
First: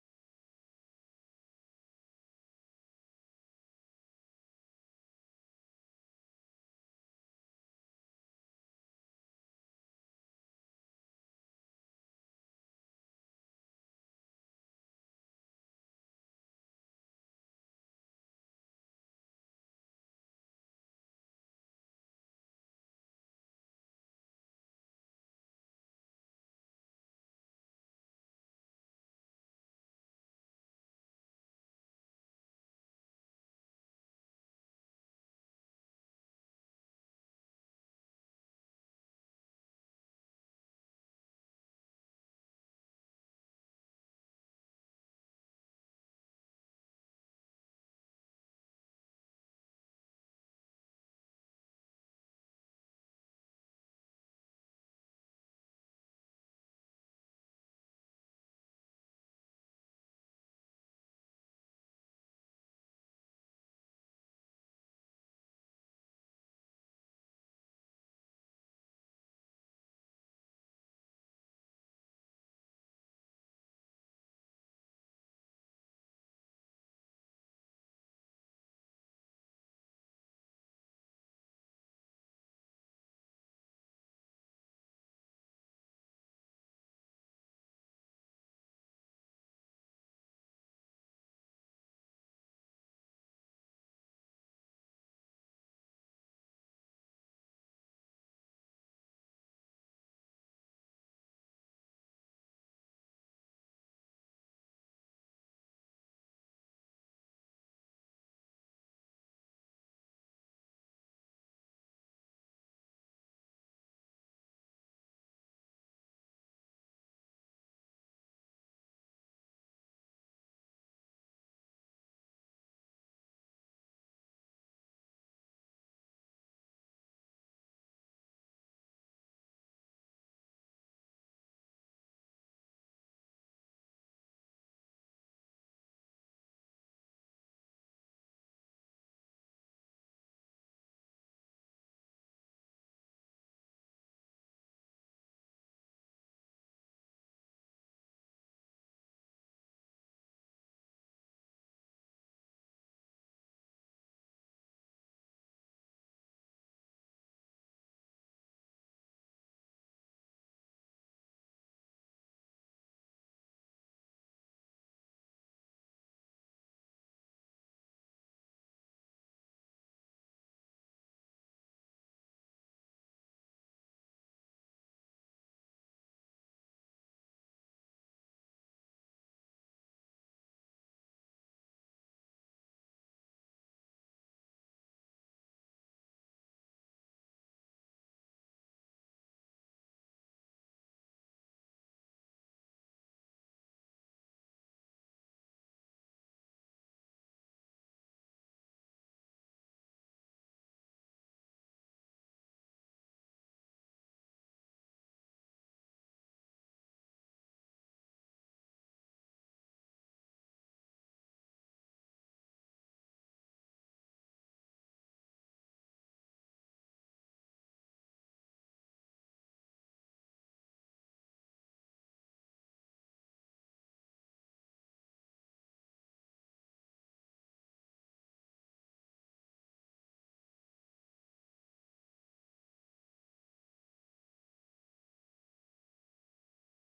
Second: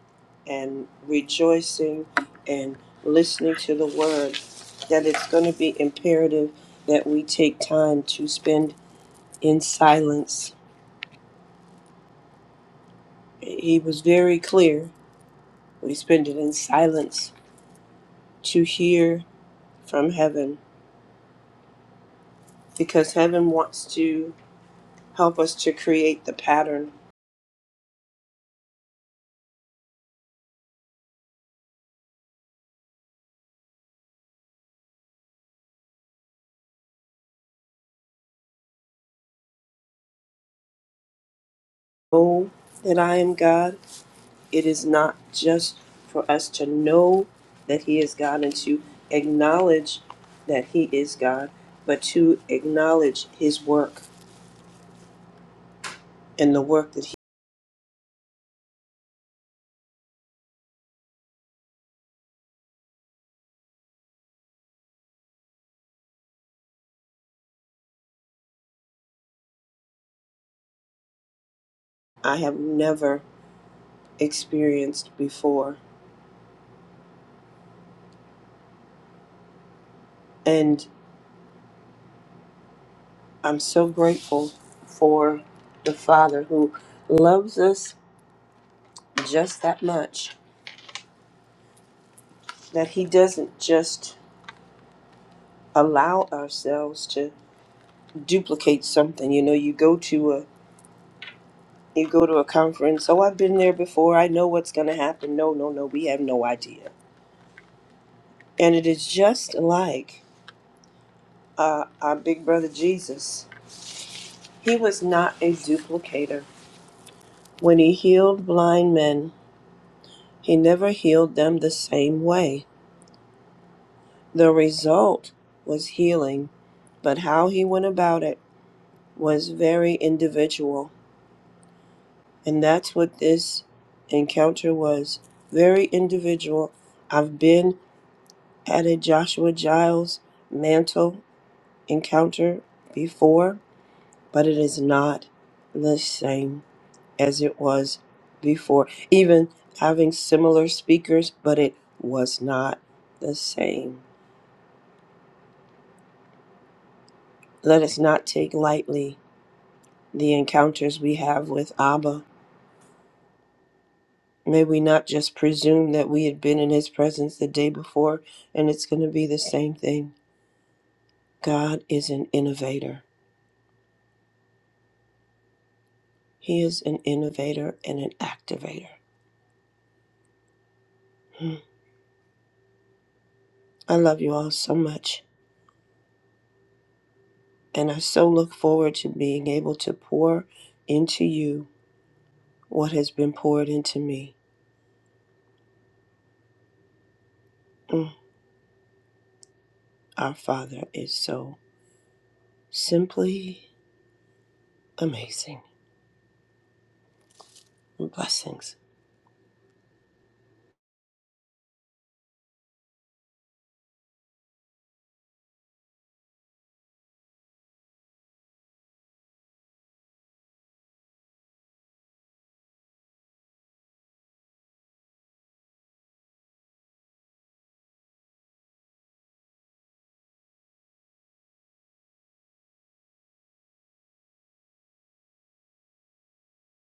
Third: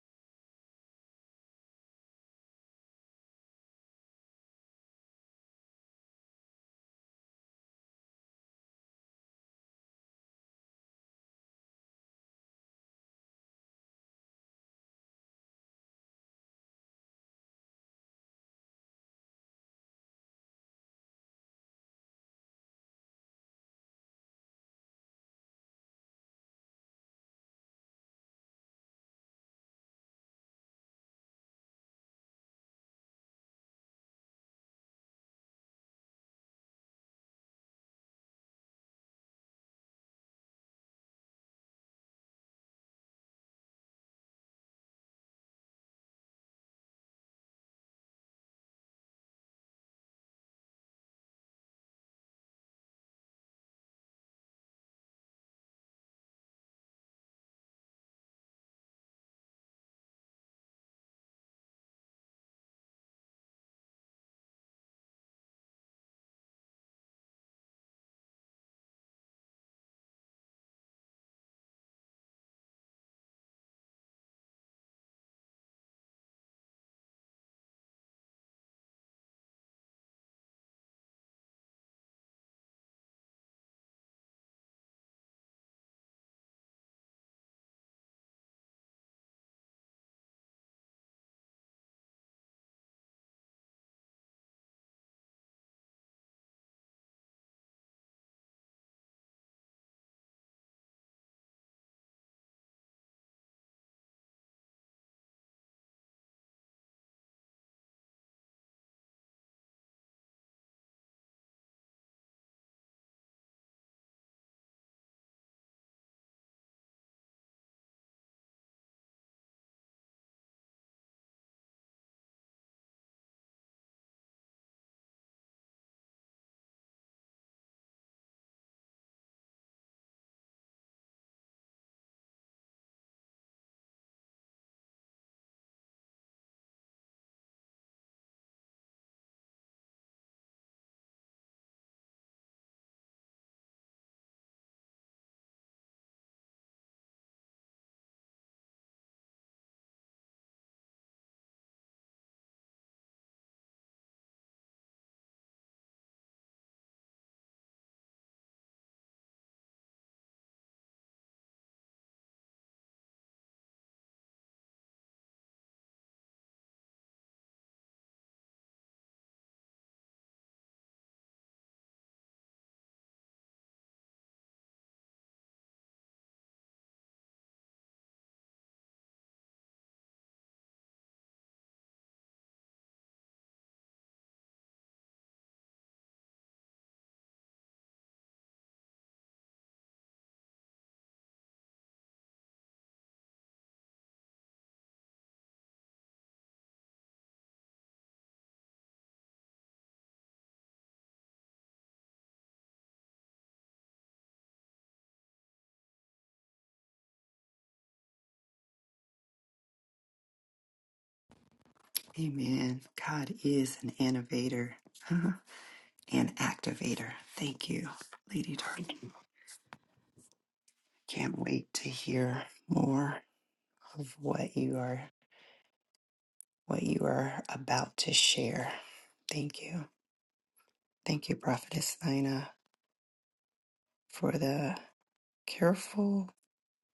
[SPEAKER 3] and rejoicing and listening to the word, that it's going to be imperative that we take time to spend in silence. He was very clear We spend it in silence to hear from heaven because heaven wants to help us to create the pattern. Know that I am God. It is not just for us to know that He is God and to acknowledge that He is God, but to acknowledge His work and the work that he, I have never experienced before. And I'm so grateful for the Father who loves us just that much that he doesn't just allow ourselves to duplicate something you know you go to a you go to a conference oh i've been there before i know what's going to happen no no no we have no idea and it is just like uh, our big brother jesus he was not a duplicator when he healed blind men he never healed them the same way the result was healing but how he went about it was very individual And that's what this encounter was very individual. I've been at a Joshua Giles mantle encounter before, but it is not the same as it was before. Even having similar speakers, but it was not the same. Let us not take lightly the encounters we have with Abba May we not just presume that we had been in his presence the day before and it's going to be the same thing. God is an innovator. He is an innovator and an activator. Hmm. I love you all so much. And I so look forward to being able to pour into you what has been poured into me. Mm. Our Father is so simply amazing. Blessings.
[SPEAKER 1] Amen. God is an innovator huh, and activator. Thank you, Lady Darlene. Can't wait to hear more. of what you are what you are about to share. Thank you. Thank you, Prophetess Nina, for the careful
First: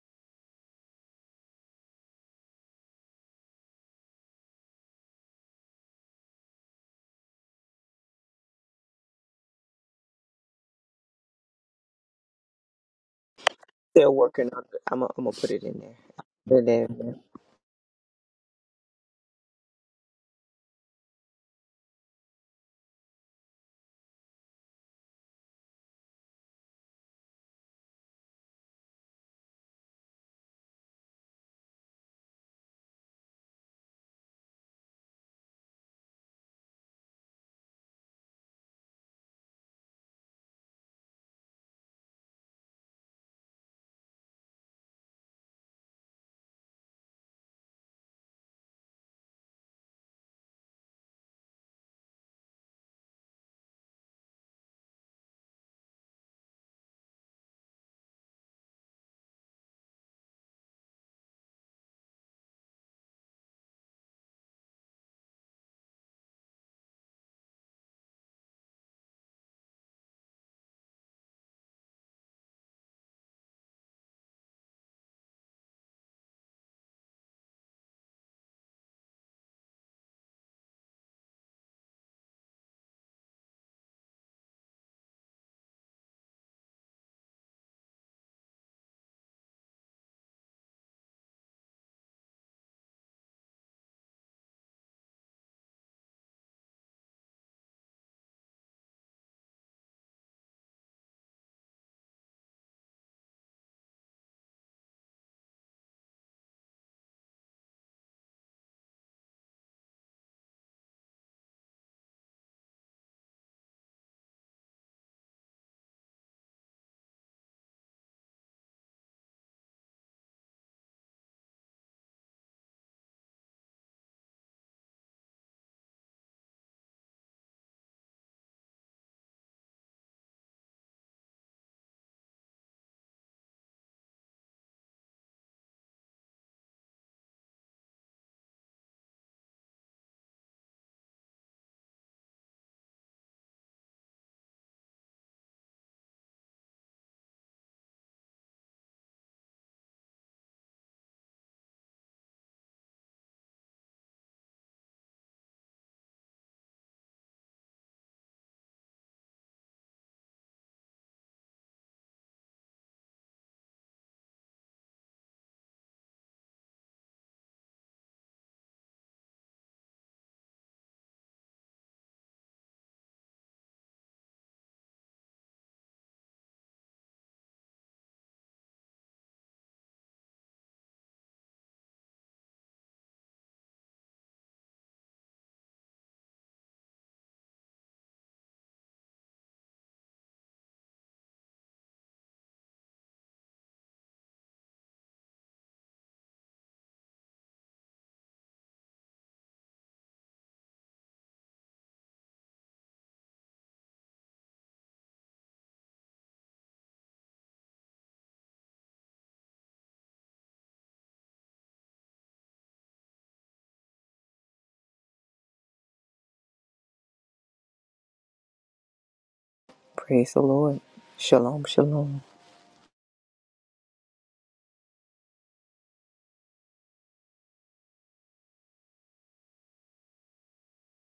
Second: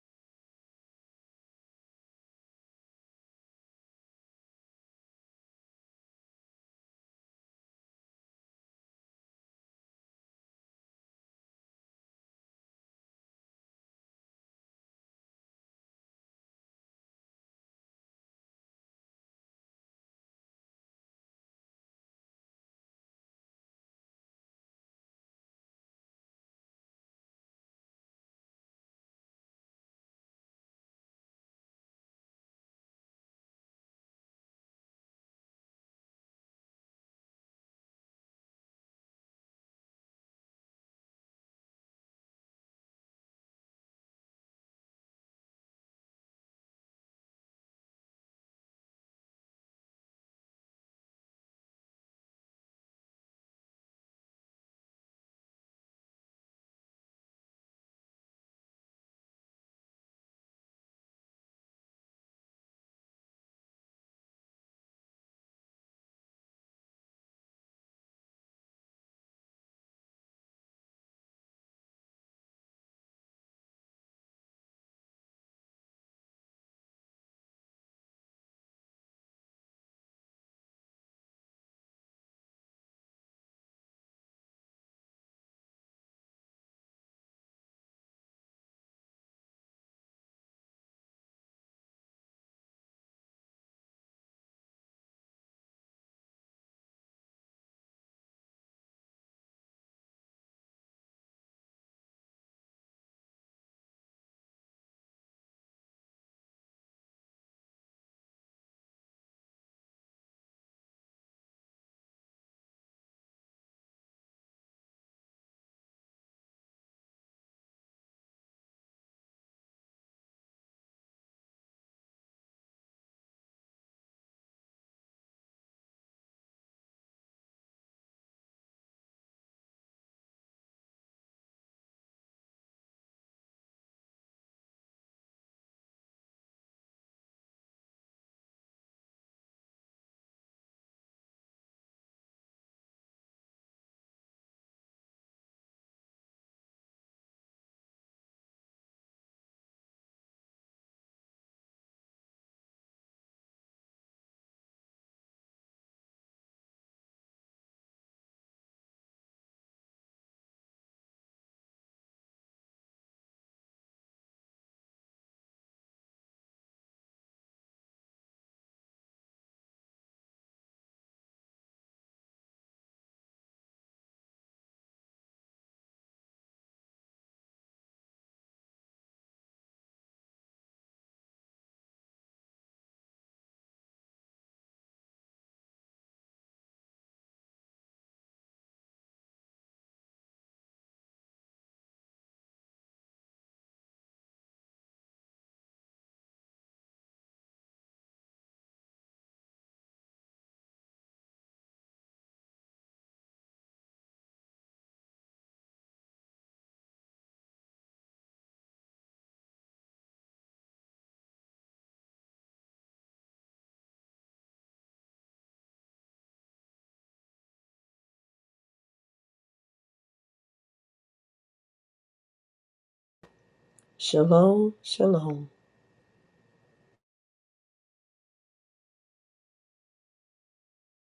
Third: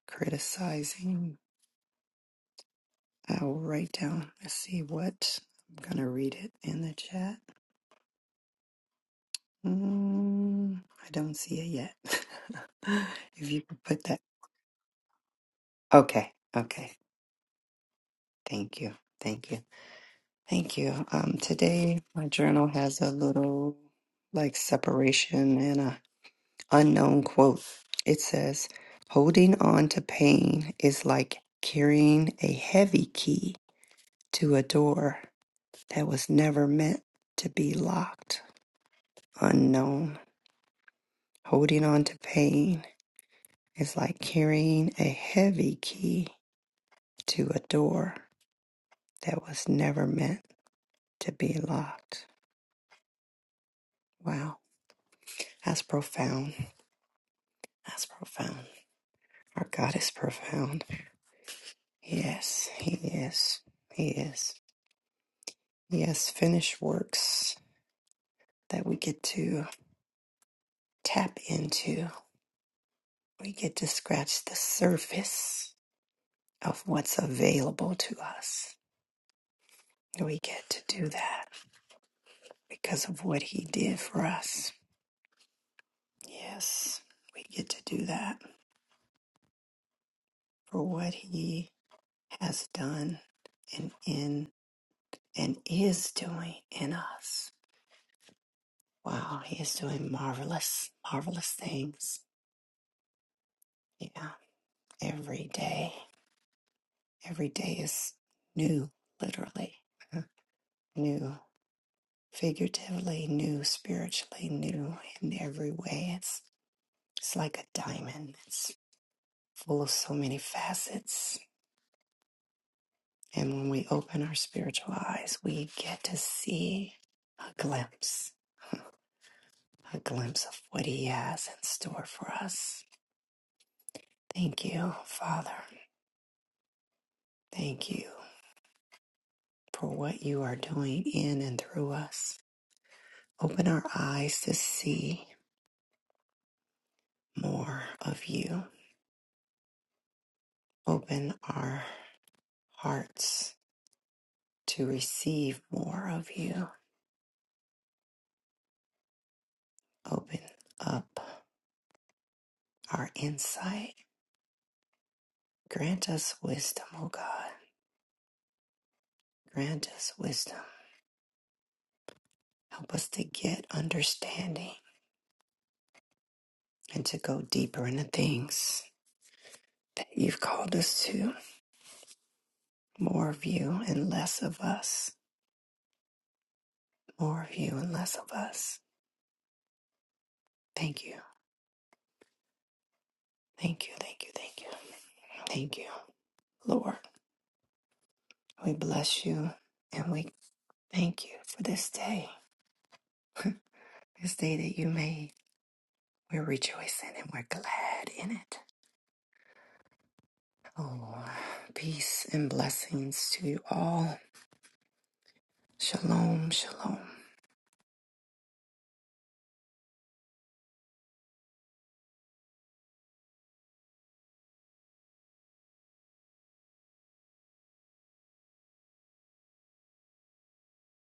[SPEAKER 1] criticizing. I will write down. Let's see what I'm gonna read it in the chat. Mm, I don't see it yet. if you could put
[SPEAKER 2] They're
[SPEAKER 1] that
[SPEAKER 2] working on it. I'm going to put it in there.
[SPEAKER 1] okay,
[SPEAKER 2] Put it
[SPEAKER 1] okay.
[SPEAKER 2] in there.
[SPEAKER 1] Thank you. Thank you. Thank you. Um today my journal has a little like separation unknown quote. It says, Holding on to pain is like carrying a heavy key to a door that was never meant to be locked. Unknown. Holding on to pain is like carrying a heavy key to a door that was never meant to be locked. Wow. That's profound. That's profound. Our God is profound. Yes, He is. He is. Yes, finished works that we get to tap into. We get to scratch the surface of what's available to us. We get to do that because of what He did for us. Yes, we get to do that for what He has done and in and is doing in us. Wow, He is doing marvelous, marvelous things. Yeah, every day. Every day is new, literally, uh, new, figuratively, new, spiritually, new in every way. It's, it's like a diamond, it's full of so many facets. And when we open our spiritual eyes, we get to see a glimpse, a glimpse of what He has in store for us. Thank you, Father. Thank you for what you are doing in and through us. Open our eyes to see more of you Open our hearts to receive more of you. Open up our insight. Grant us wisdom, O God. Grant us wisdom. Help us to get understanding and to go deeper into things that you've called us to. More of you and less of us. More of you and less of us. Thank you. Thank you. Thank you. Thank you. Thank you, Lord. We bless you and we thank you for this day. This day that you made, we're rejoicing and we're glad in it. Oh, peace and blessings to you all. Shalom, shalom.
[SPEAKER 2] Praise the Lord. Shalom, shalom.
[SPEAKER 3] Shalom, shalom.